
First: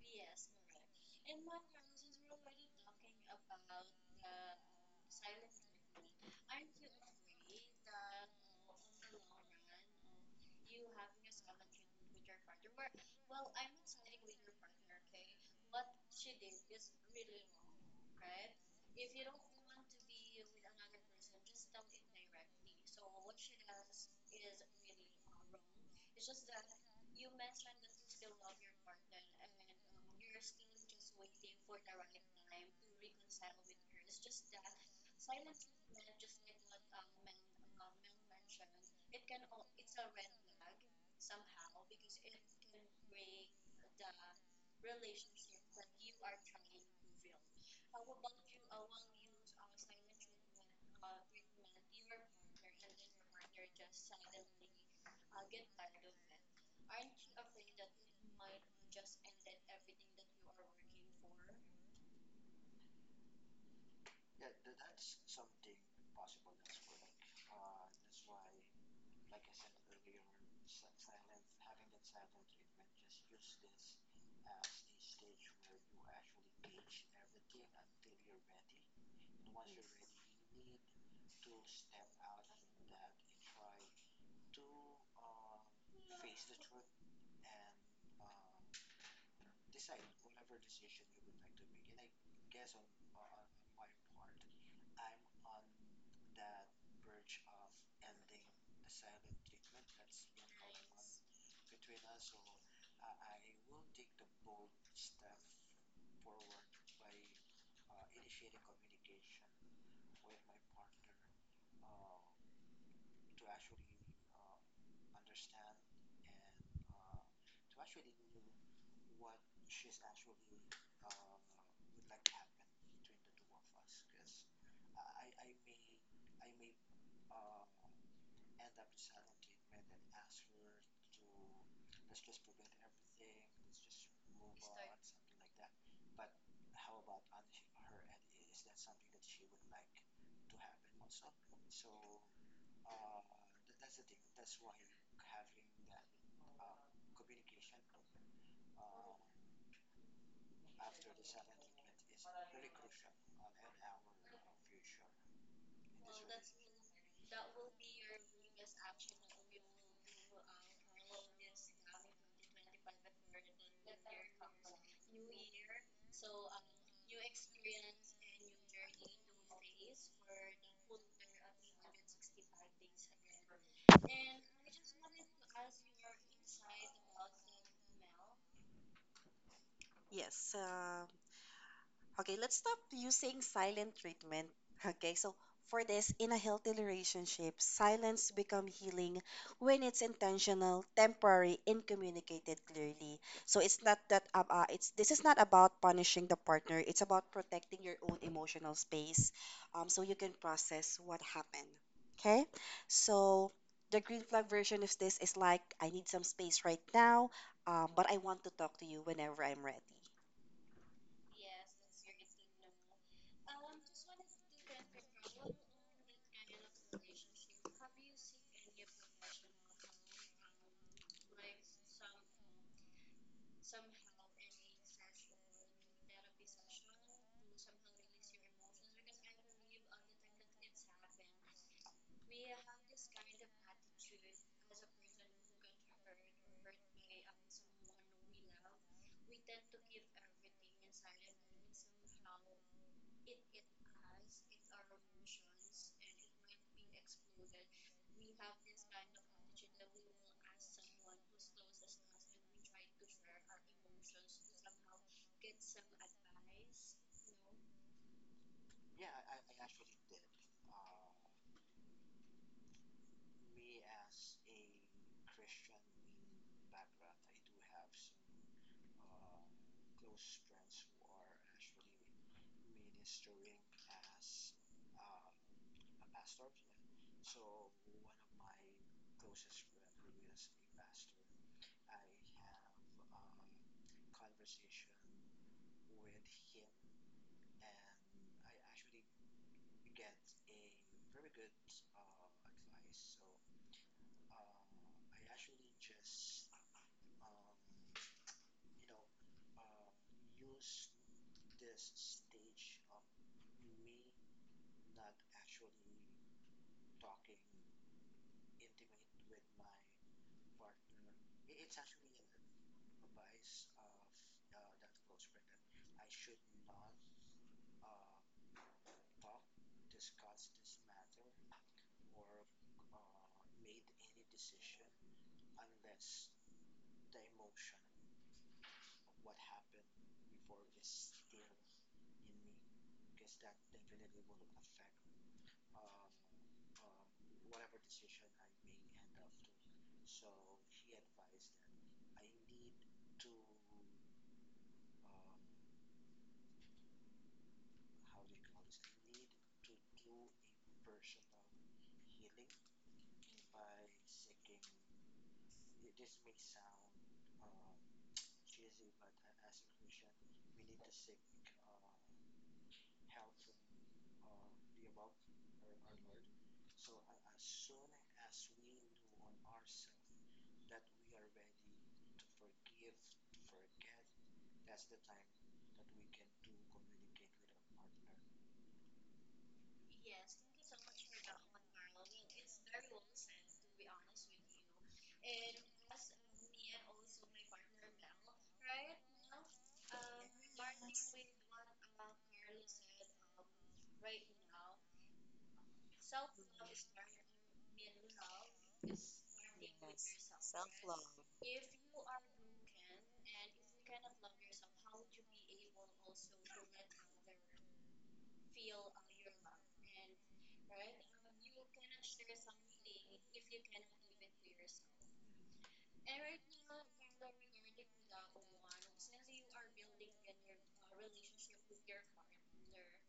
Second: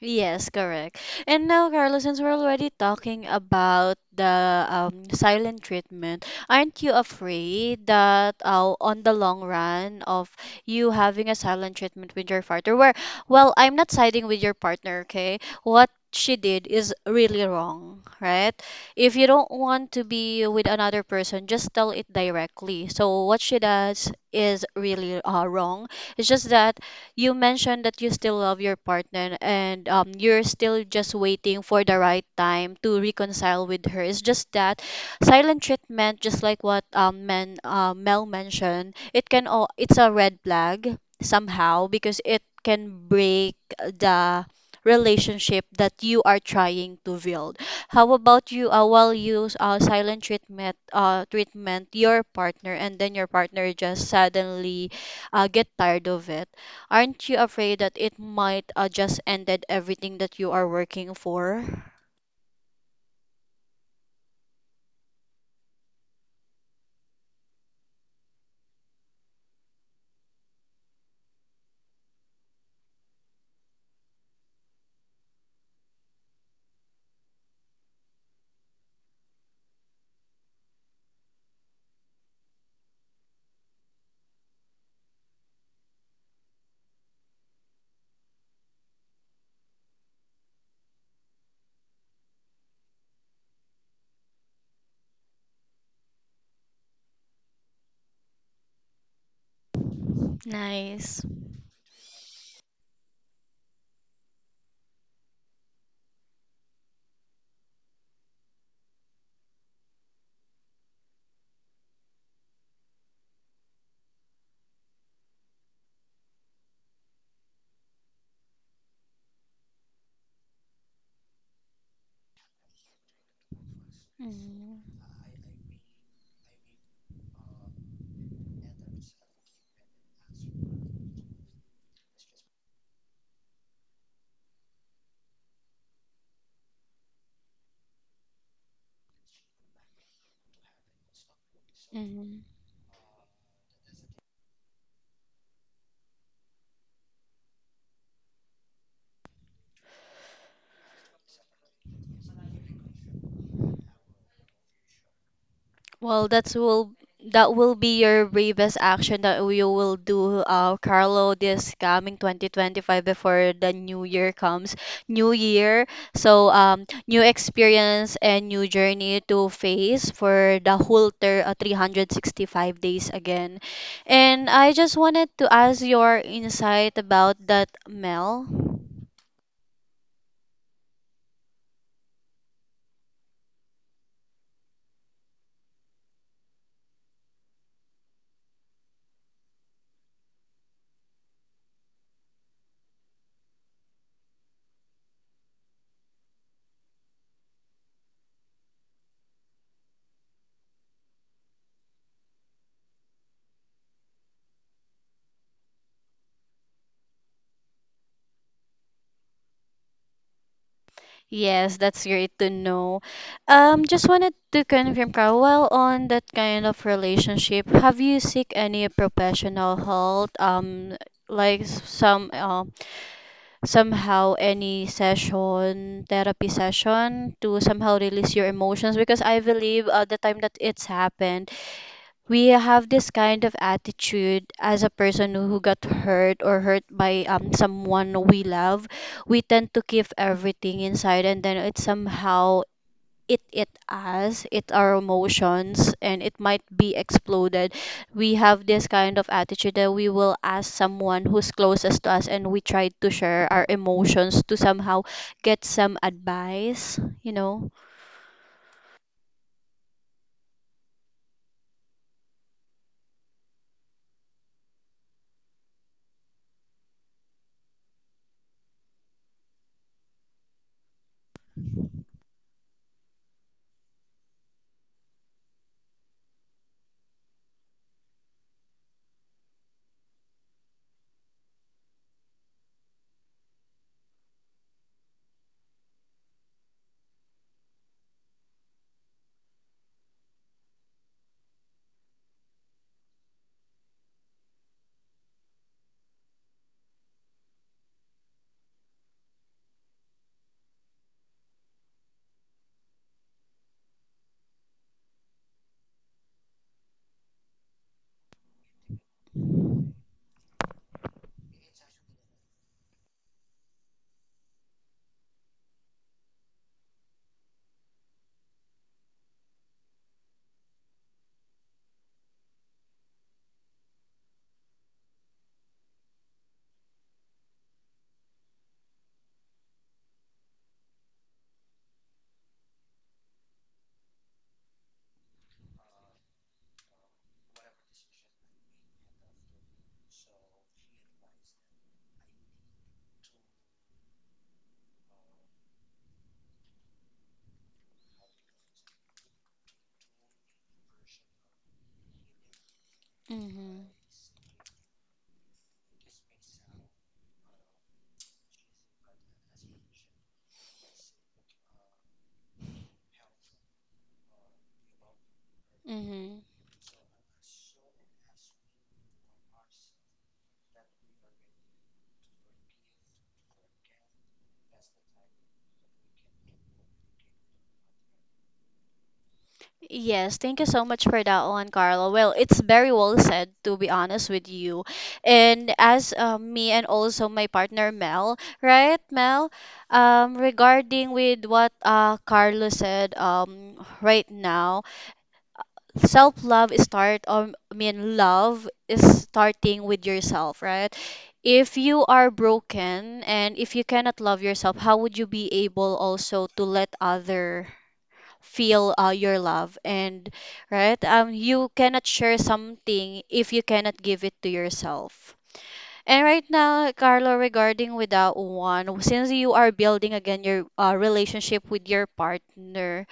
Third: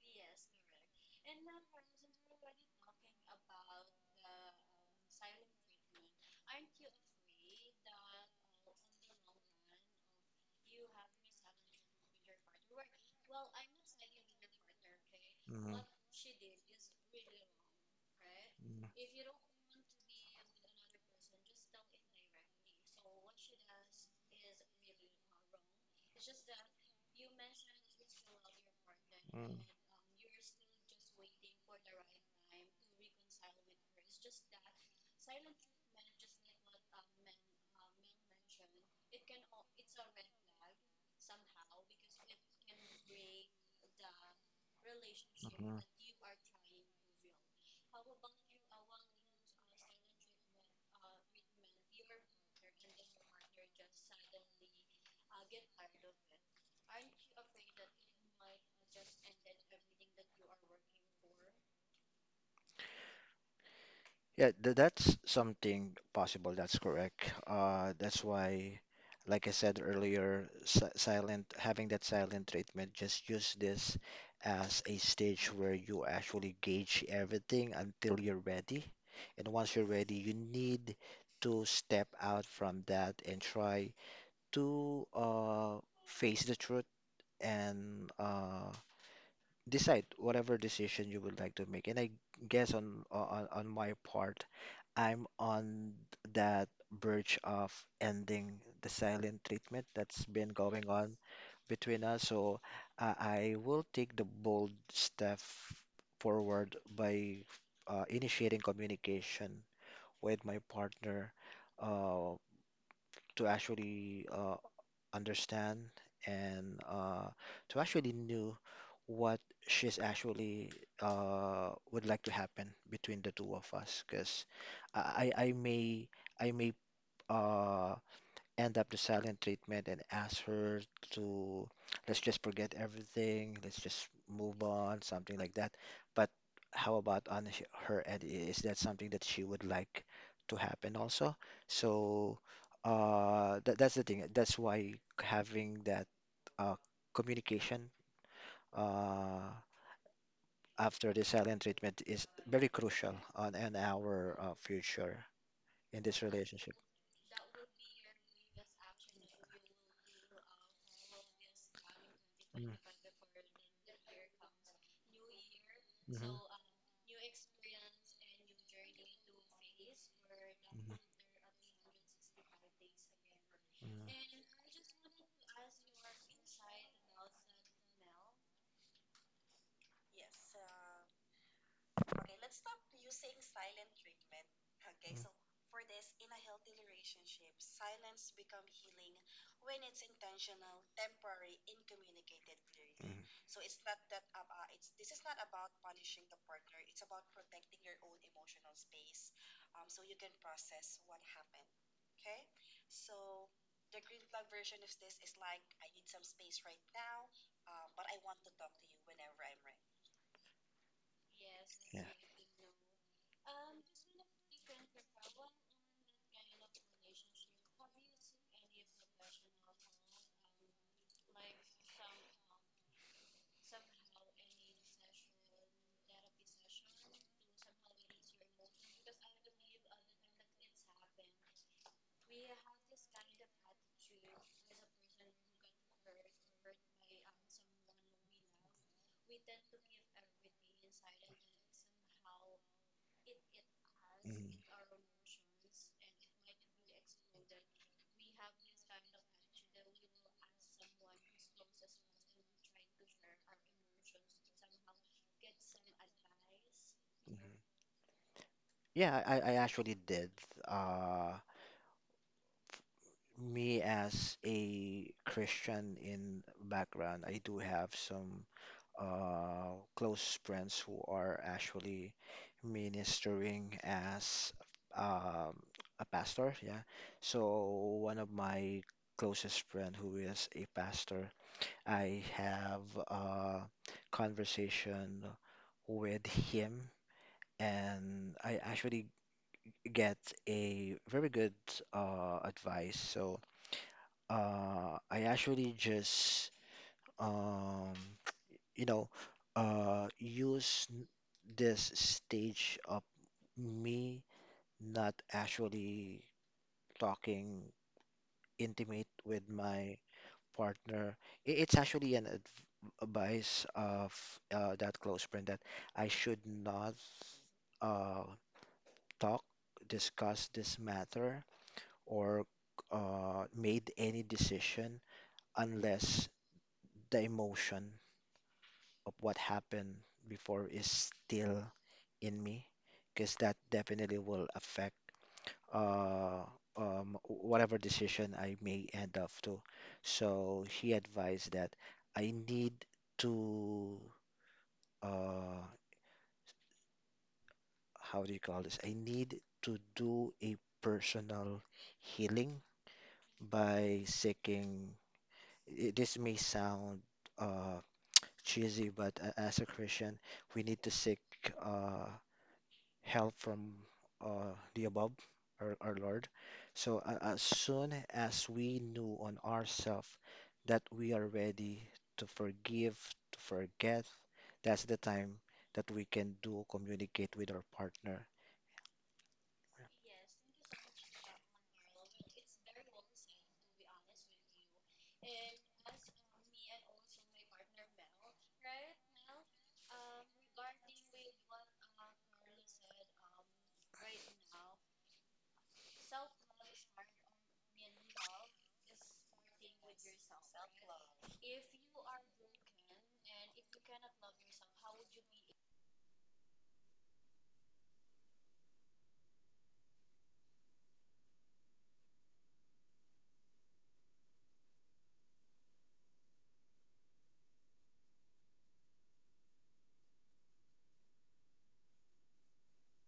Speaker 1: Yes, correct. And now, Carla, since we're already talking about the silent treatment, aren't you afraid that on the long run of you having a silent treatment with your partner, where, well, I'm not siding with your partner, okay? What she did is really wrong, right? If you don't want to be with another person, just tell it directly. So what she does is really wrong. It's just that you mentioned that you still love your partner and you're still just waiting for the right time to reconcile with her. It's just that silent treatment, just like what Mel mentioned, it can all, it's a red flag somehow because it can break the relationship that you are trying to build. How about you while you silent treatment treatment your partner and then your partner just suddenly get tired of it. Aren't you afraid that it might just ended everything that you are working for?
Speaker 2: Yeah, th that's something possible. That's correct. That's why, like I said earlier, si silent, having that silent treatment, just use this as a stage where you actually gauge everything until you're ready. And once you're ready, you need to step out from that and try to face the truth and decide whatever decision you would like to make. And I guess on my part. I'm on that verge of ending the silent treatment that's been going on
Speaker 1: Nice.
Speaker 2: between us. So I will take the bold step forward by initiating communication with my partner uh, to actually understand and to actually knew what she's actually would like to happen between the two of us. Because I, I I may I may uh, end up the silent treatment and ask her to, let's just forget everything, let's just move on, something like that. But how about on her end? Is that something that she would like to happen also? So that's the thing. That's why having that uh, communication uh, after the silent treatment is very crucial on our future in this
Speaker 1: Well, that's
Speaker 2: relationship.
Speaker 1: will that will be your bravest action that you will do, Carlo, this coming
Speaker 2: Mm. Mhm.
Speaker 1: 2025 before the new year comes. New year,
Speaker 2: Mhm.
Speaker 1: so new experience and new journey to face for the whole 365 days again. And I just wanted to ask your insight about that, Mel.
Speaker 3: Yes. Okay, let's stop using silent treatment. Okay, so for this, in a healthy relationship, silence become healing when it's intentional, temporary, and communicated clearly.
Speaker 2: Mhm.
Speaker 3: So it's not that it's this is not about punishing the partner. It's about protecting your own emotional space, so you can process what happened. Okay, so the green flag version of this is like I need some space right now, but I want to talk to you whenever I'm ready.
Speaker 1: Yes, that's
Speaker 2: Yeah.
Speaker 1: great to know. Just wanted to confirm, Carl, while on that kind of relationship, have you seek any professional help? Like somehow any session, therapy session to somehow release your emotions, because I believe at the time that it's happened, we have this kind of attitude as a person who got hurt or hurt by someone we love, we tend to keep everything inside and then it somehow it us
Speaker 2: Mhm.
Speaker 1: it our emotions and it might be exploded. We have this kind of attitude that we will ask someone who's closest to us and we try to share our emotions to somehow get some advice you
Speaker 2: Mhm.
Speaker 1: know
Speaker 2: Yeah, I actually did. Uh, Me as a Christian in background, I do have some close friends who are actually ministering as um, a pastor. Yeah. So one of my closest friend who is a pastor, I have a conversation with him, and I actually get a very good advice. So I actually just, um, you know, uh, use n- this stage of me not actually talking intimate with my partner, it's actually an advice of that close friend that I should not uh, talk, discuss this matter, or made any decision unless the emotion of what happened before is still in me, because that definitely will affect. uh, Whatever decision I may end up to. So he advised that I need to, uh, how do you call this? I need to do a personal healing
Speaker 1: Mhm.
Speaker 2: by seeking. This may sound uh, cheesy, but as a Christian, we need to seek. Uh, Help from the above, our Lord.
Speaker 1: Mhm.
Speaker 2: So as soon as we knew on ourselves that we are ready to forgive, to forget, that's the time that we can do communicate with our partner.
Speaker 1: Yes, thank you so much for that one, Carlo. Well, it's very well said, to be honest with you. And as me and also my partner Mel, right, Mel?
Speaker 3: Yes,
Speaker 1: Regarding with what Carlo said, right now, self-love is start. I mean, love is starting with yourself,
Speaker 3: self
Speaker 1: right?
Speaker 3: love.
Speaker 1: If you are broken and if you cannot love yourself, how would you be able also to let other feel your love, and right, you cannot share something if you cannot give it to yourself. And right now, Carlo, regarding with that one, since you are building again your relationship with your partner,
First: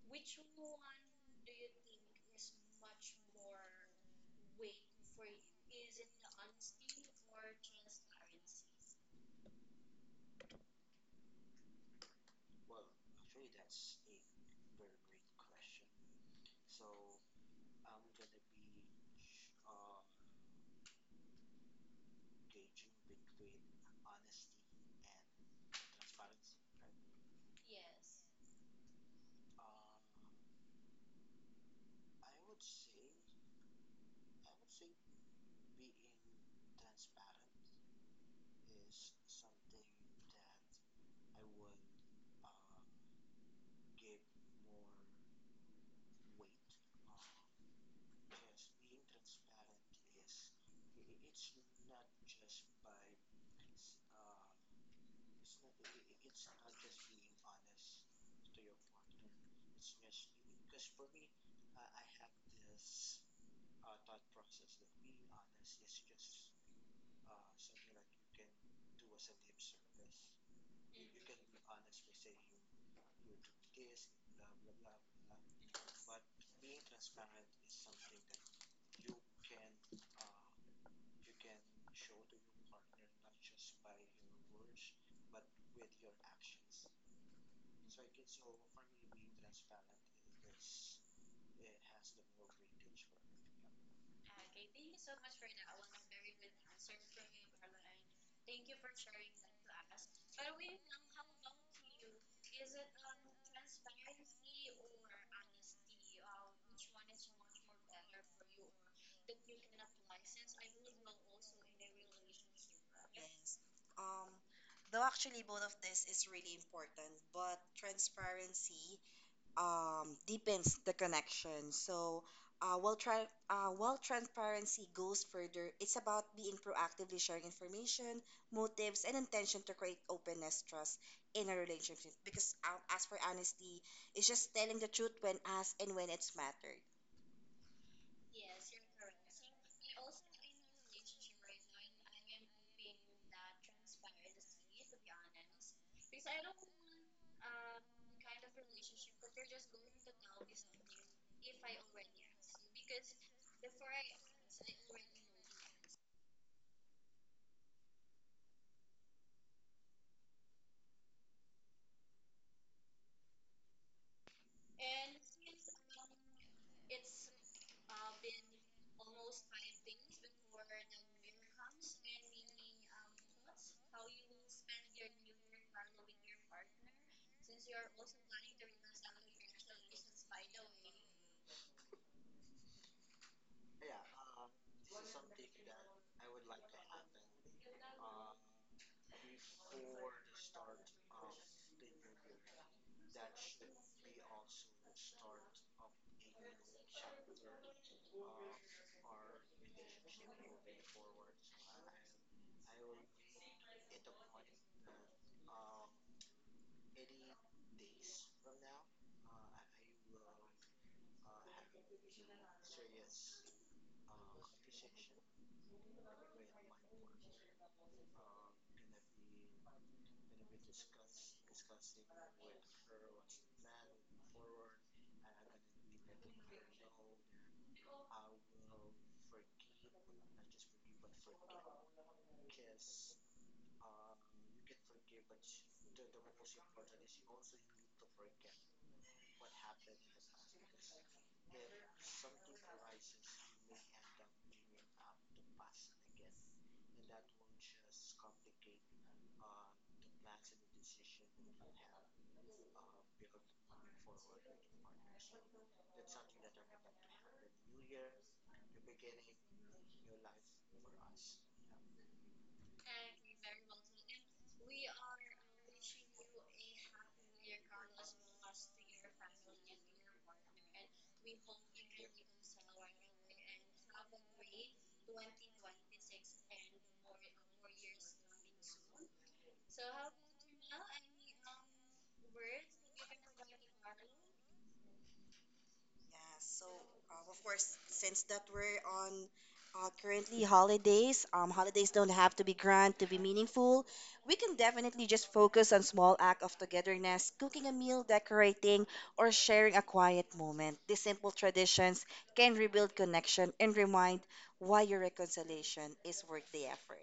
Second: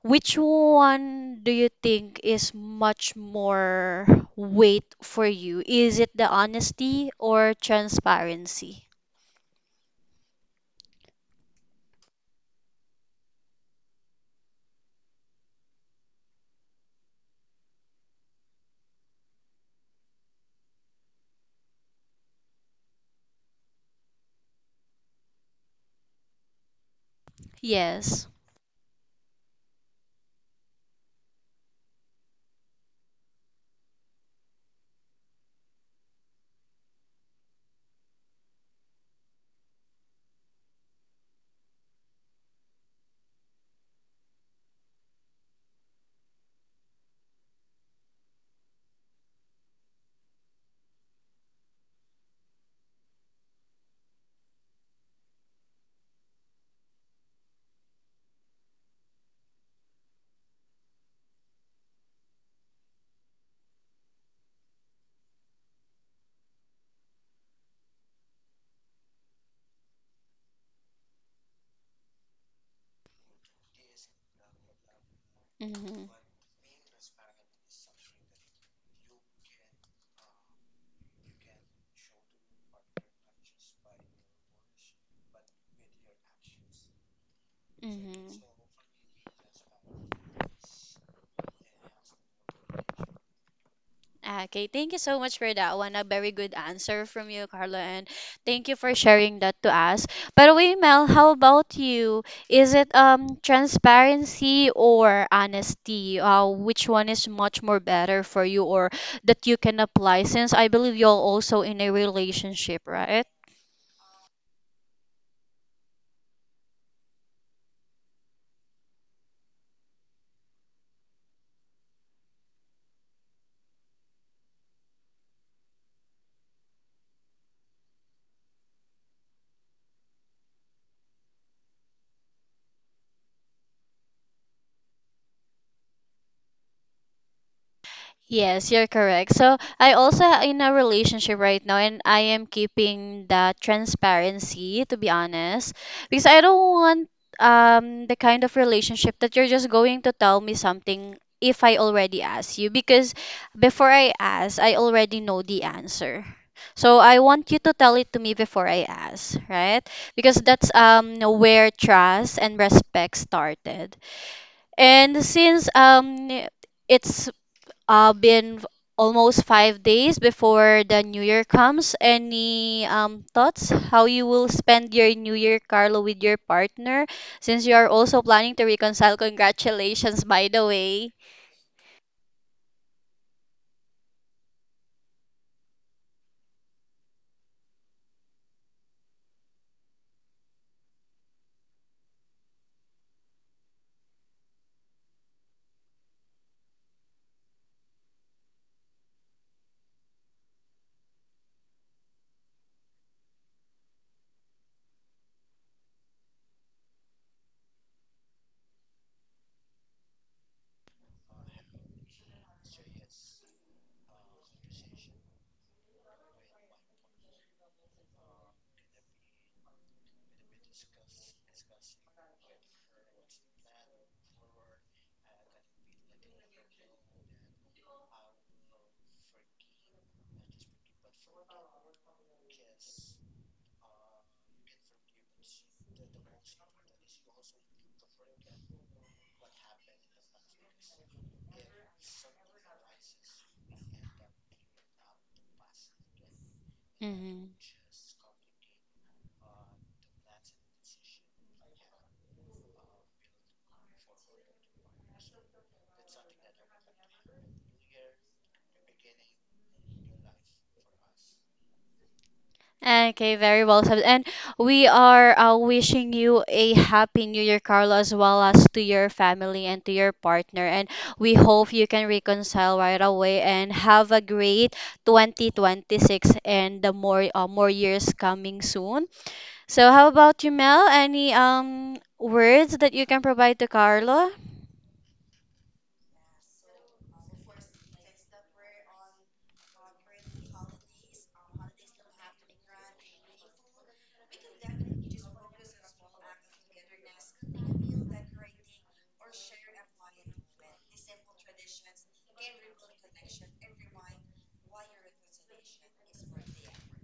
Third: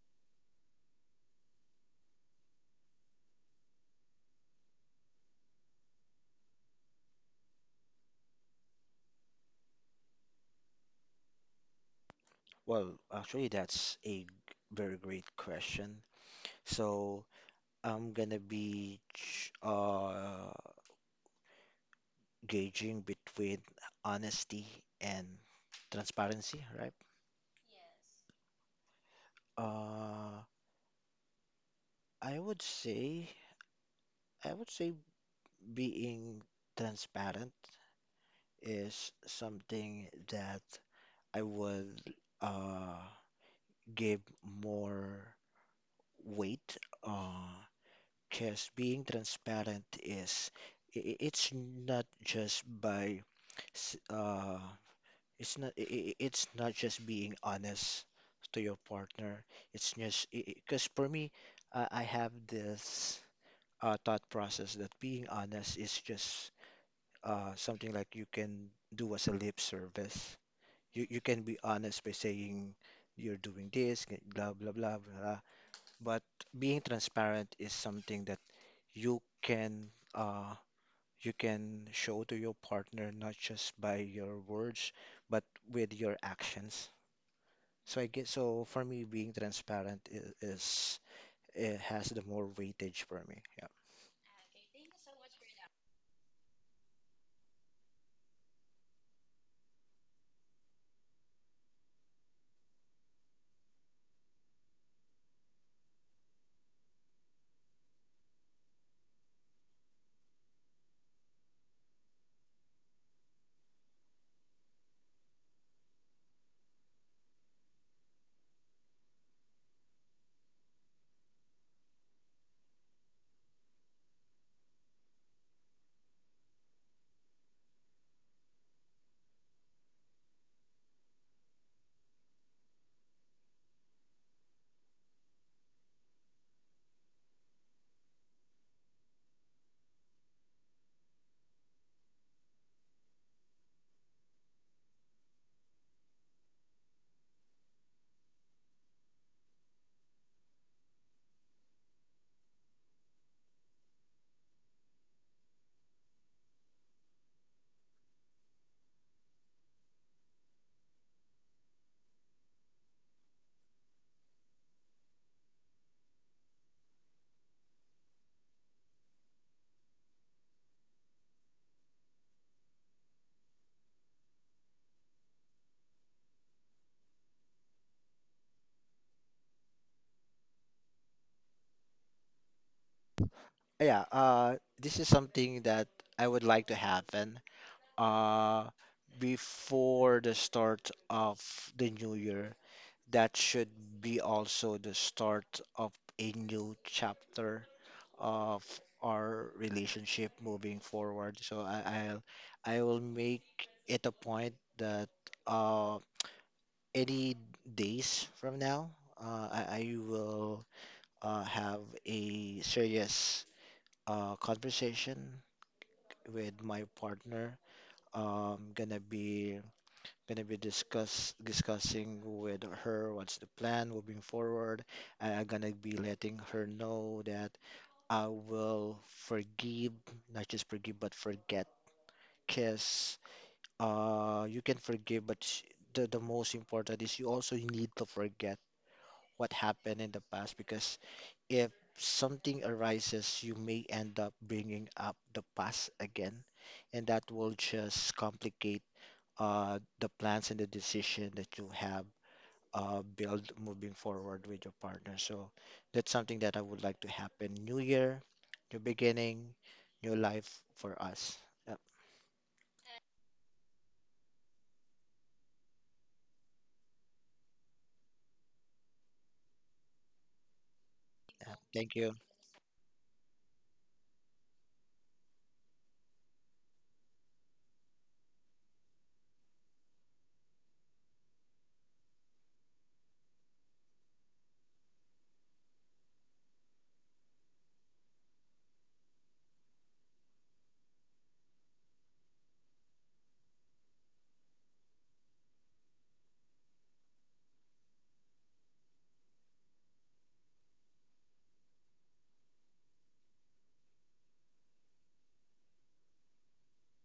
Speaker 1: which one do you think is much more weight for you? Is it the honesty or transparency?
Speaker 2: Well, actually, that's very great question. So I'm gonna be ch- gauging between honesty and transparency, right?
Speaker 1: Yes.
Speaker 2: Uh, I would say I would say being transparent is something that I would uh give more weight. Uh, because being transparent is it's not just s- uh it's not it's not just being honest to your partner. It's just because for me, I have this thought process that being honest is just something like you can do as a lip service. You can be honest by saying you're doing this, blah blah blah blah.
Speaker 1: Mm-hmm.
Speaker 2: But being transparent is something that you can uh, you can show to your partner not just by your words but with your actions. So I get
Speaker 1: Hmm.
Speaker 2: so for me being transparent is it has the more weightage for me. Yeah.
Speaker 1: Okay, thank you so much for that one. A very good answer from you, Carla, and thank you for sharing that to us. By the way, Mel, how about you? Is it transparency or honesty? Which one is much more better for you, or that you can apply? Since I believe you're also in a relationship, right?
Speaker 3: Yes. Um, though actually both of this is really important, but transparency deepens the connection. So, while transparency goes further, it's about being proactively sharing information, motives, and intention to create openness, trust in a relationship. Because as for honesty, it's just telling the truth when asked and when it's mattered.
Speaker 1: Yes, you're correct. So I also in a relationship right now, and I am keeping that transparency to be honest, because I don't want the kind of relationship that you're just going to tell me something if I already ask you, because before I ask, I already know the answer. So I want you to tell it to me before I ask, right? Because that's where trust and respect started. And since it's I've been almost 5 days before the new year comes. Any thoughts how you will spend your new year, Carlo, with your partner since you are also planning to reconcile? Congratulations, by the way.
Speaker 2: Yeah, this is something that I would like to happen uh before the start of the new year. That should be also the start of a new chapter of our relationship moving forward. So I, I'll I will make it a point that uh any days from now, I will have a serious conversation with my partner. Um, gonna be gonna be discussing with her what's the plan moving forward. I'm gonna be letting her know that I will forgive, not just forgive, but forget. Kiss. You can forgive, but the most important is you also need to forget what happened in the past because if something arises, you may end up bringing up the past again, and that will
Speaker 1: Mhm.
Speaker 2: just complicate the plans and the decision that you have built moving forward with your partner. So that's something that I would like to happen. New year, new beginning, new life for us. Yep.
Speaker 1: Okay, very well said. And we are wishing you a happy new year, Carlo, as well as to your family and to your partner. And we hope you
Speaker 2: Thank
Speaker 1: can
Speaker 2: you.
Speaker 1: reconcile right away and have a great 2026 and the more years coming soon. So, how about you, Mel? Any words that you can provide to Carlo?
Speaker 3: Yeah, so of course, since that we're on currently holidays, holidays don't have to be grand to be meaningful. We can definitely just focus on small act of togetherness, cooking a meal, decorating, or sharing a quiet moment. These simple traditions can rebuild connection and remind why your reconciliation is worth the effort.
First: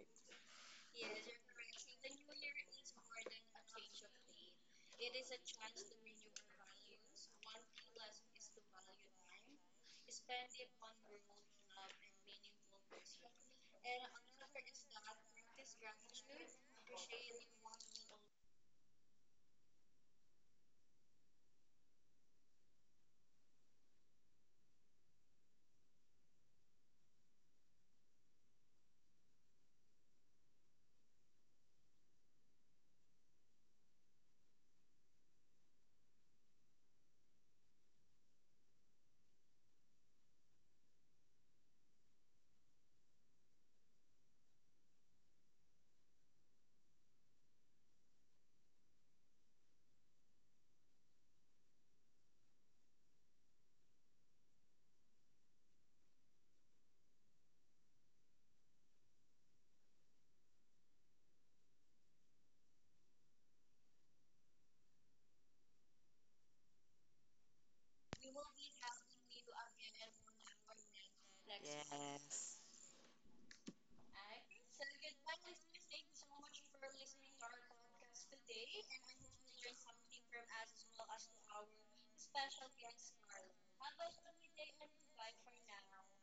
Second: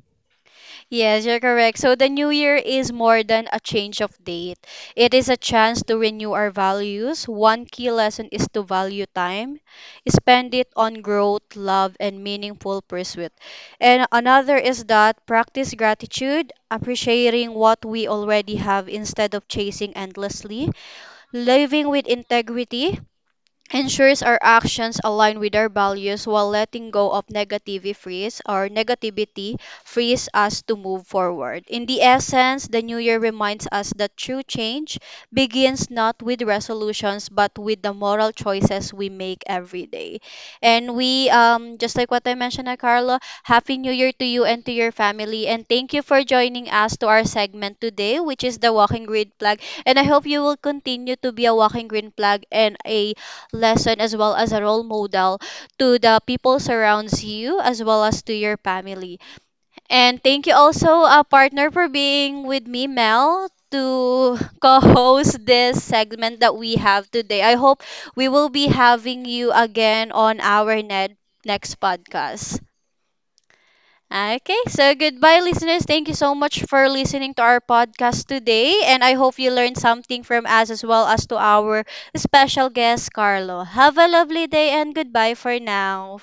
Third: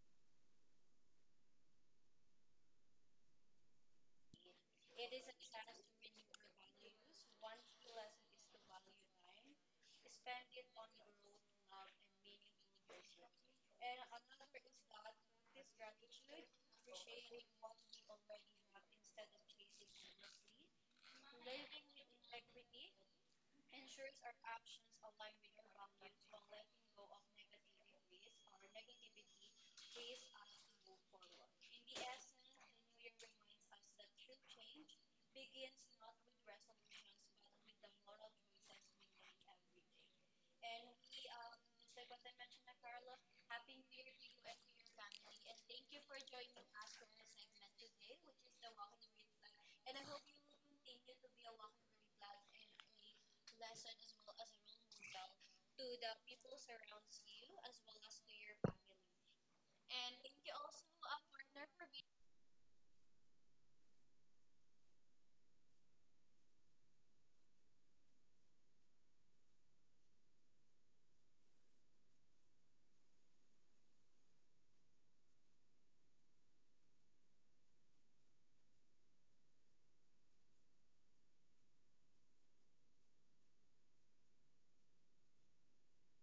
Speaker 1: Yes, you're correct. So the new year is more than a change of date. It is a chance to renew our values. One key lesson is to value time, spend it on growth, love, and meaningful pursuit. And another is that practice gratitude, appreciating what we already have instead of chasing endlessly, living with integrity, ensures our actions align with our values, while letting go of negativity frees us to move forward. In the essence, the new year reminds us that true change begins not with resolutions but with the moral choices we make every day. And we just like what I mentioned, na Carlo, happy new year to you and to your family, and thank you for joining us to our segment today, which is the walking green flag. And I hope you will continue to be a walking green flag and a lesson as well as a role model to the people surrounds you as well as to your family. And thank you also, partner, for being with me, Mel, to co-host this segment that we have today. I hope we will be having you again on our Ned next
Speaker 3: Yes.
Speaker 1: podcast. Okay, so goodbye, listeners. Thank you so much for listening to our podcast today. And I hope you learned something from us as well as to our special guest, Carlo. Have a lovely day and goodbye for now.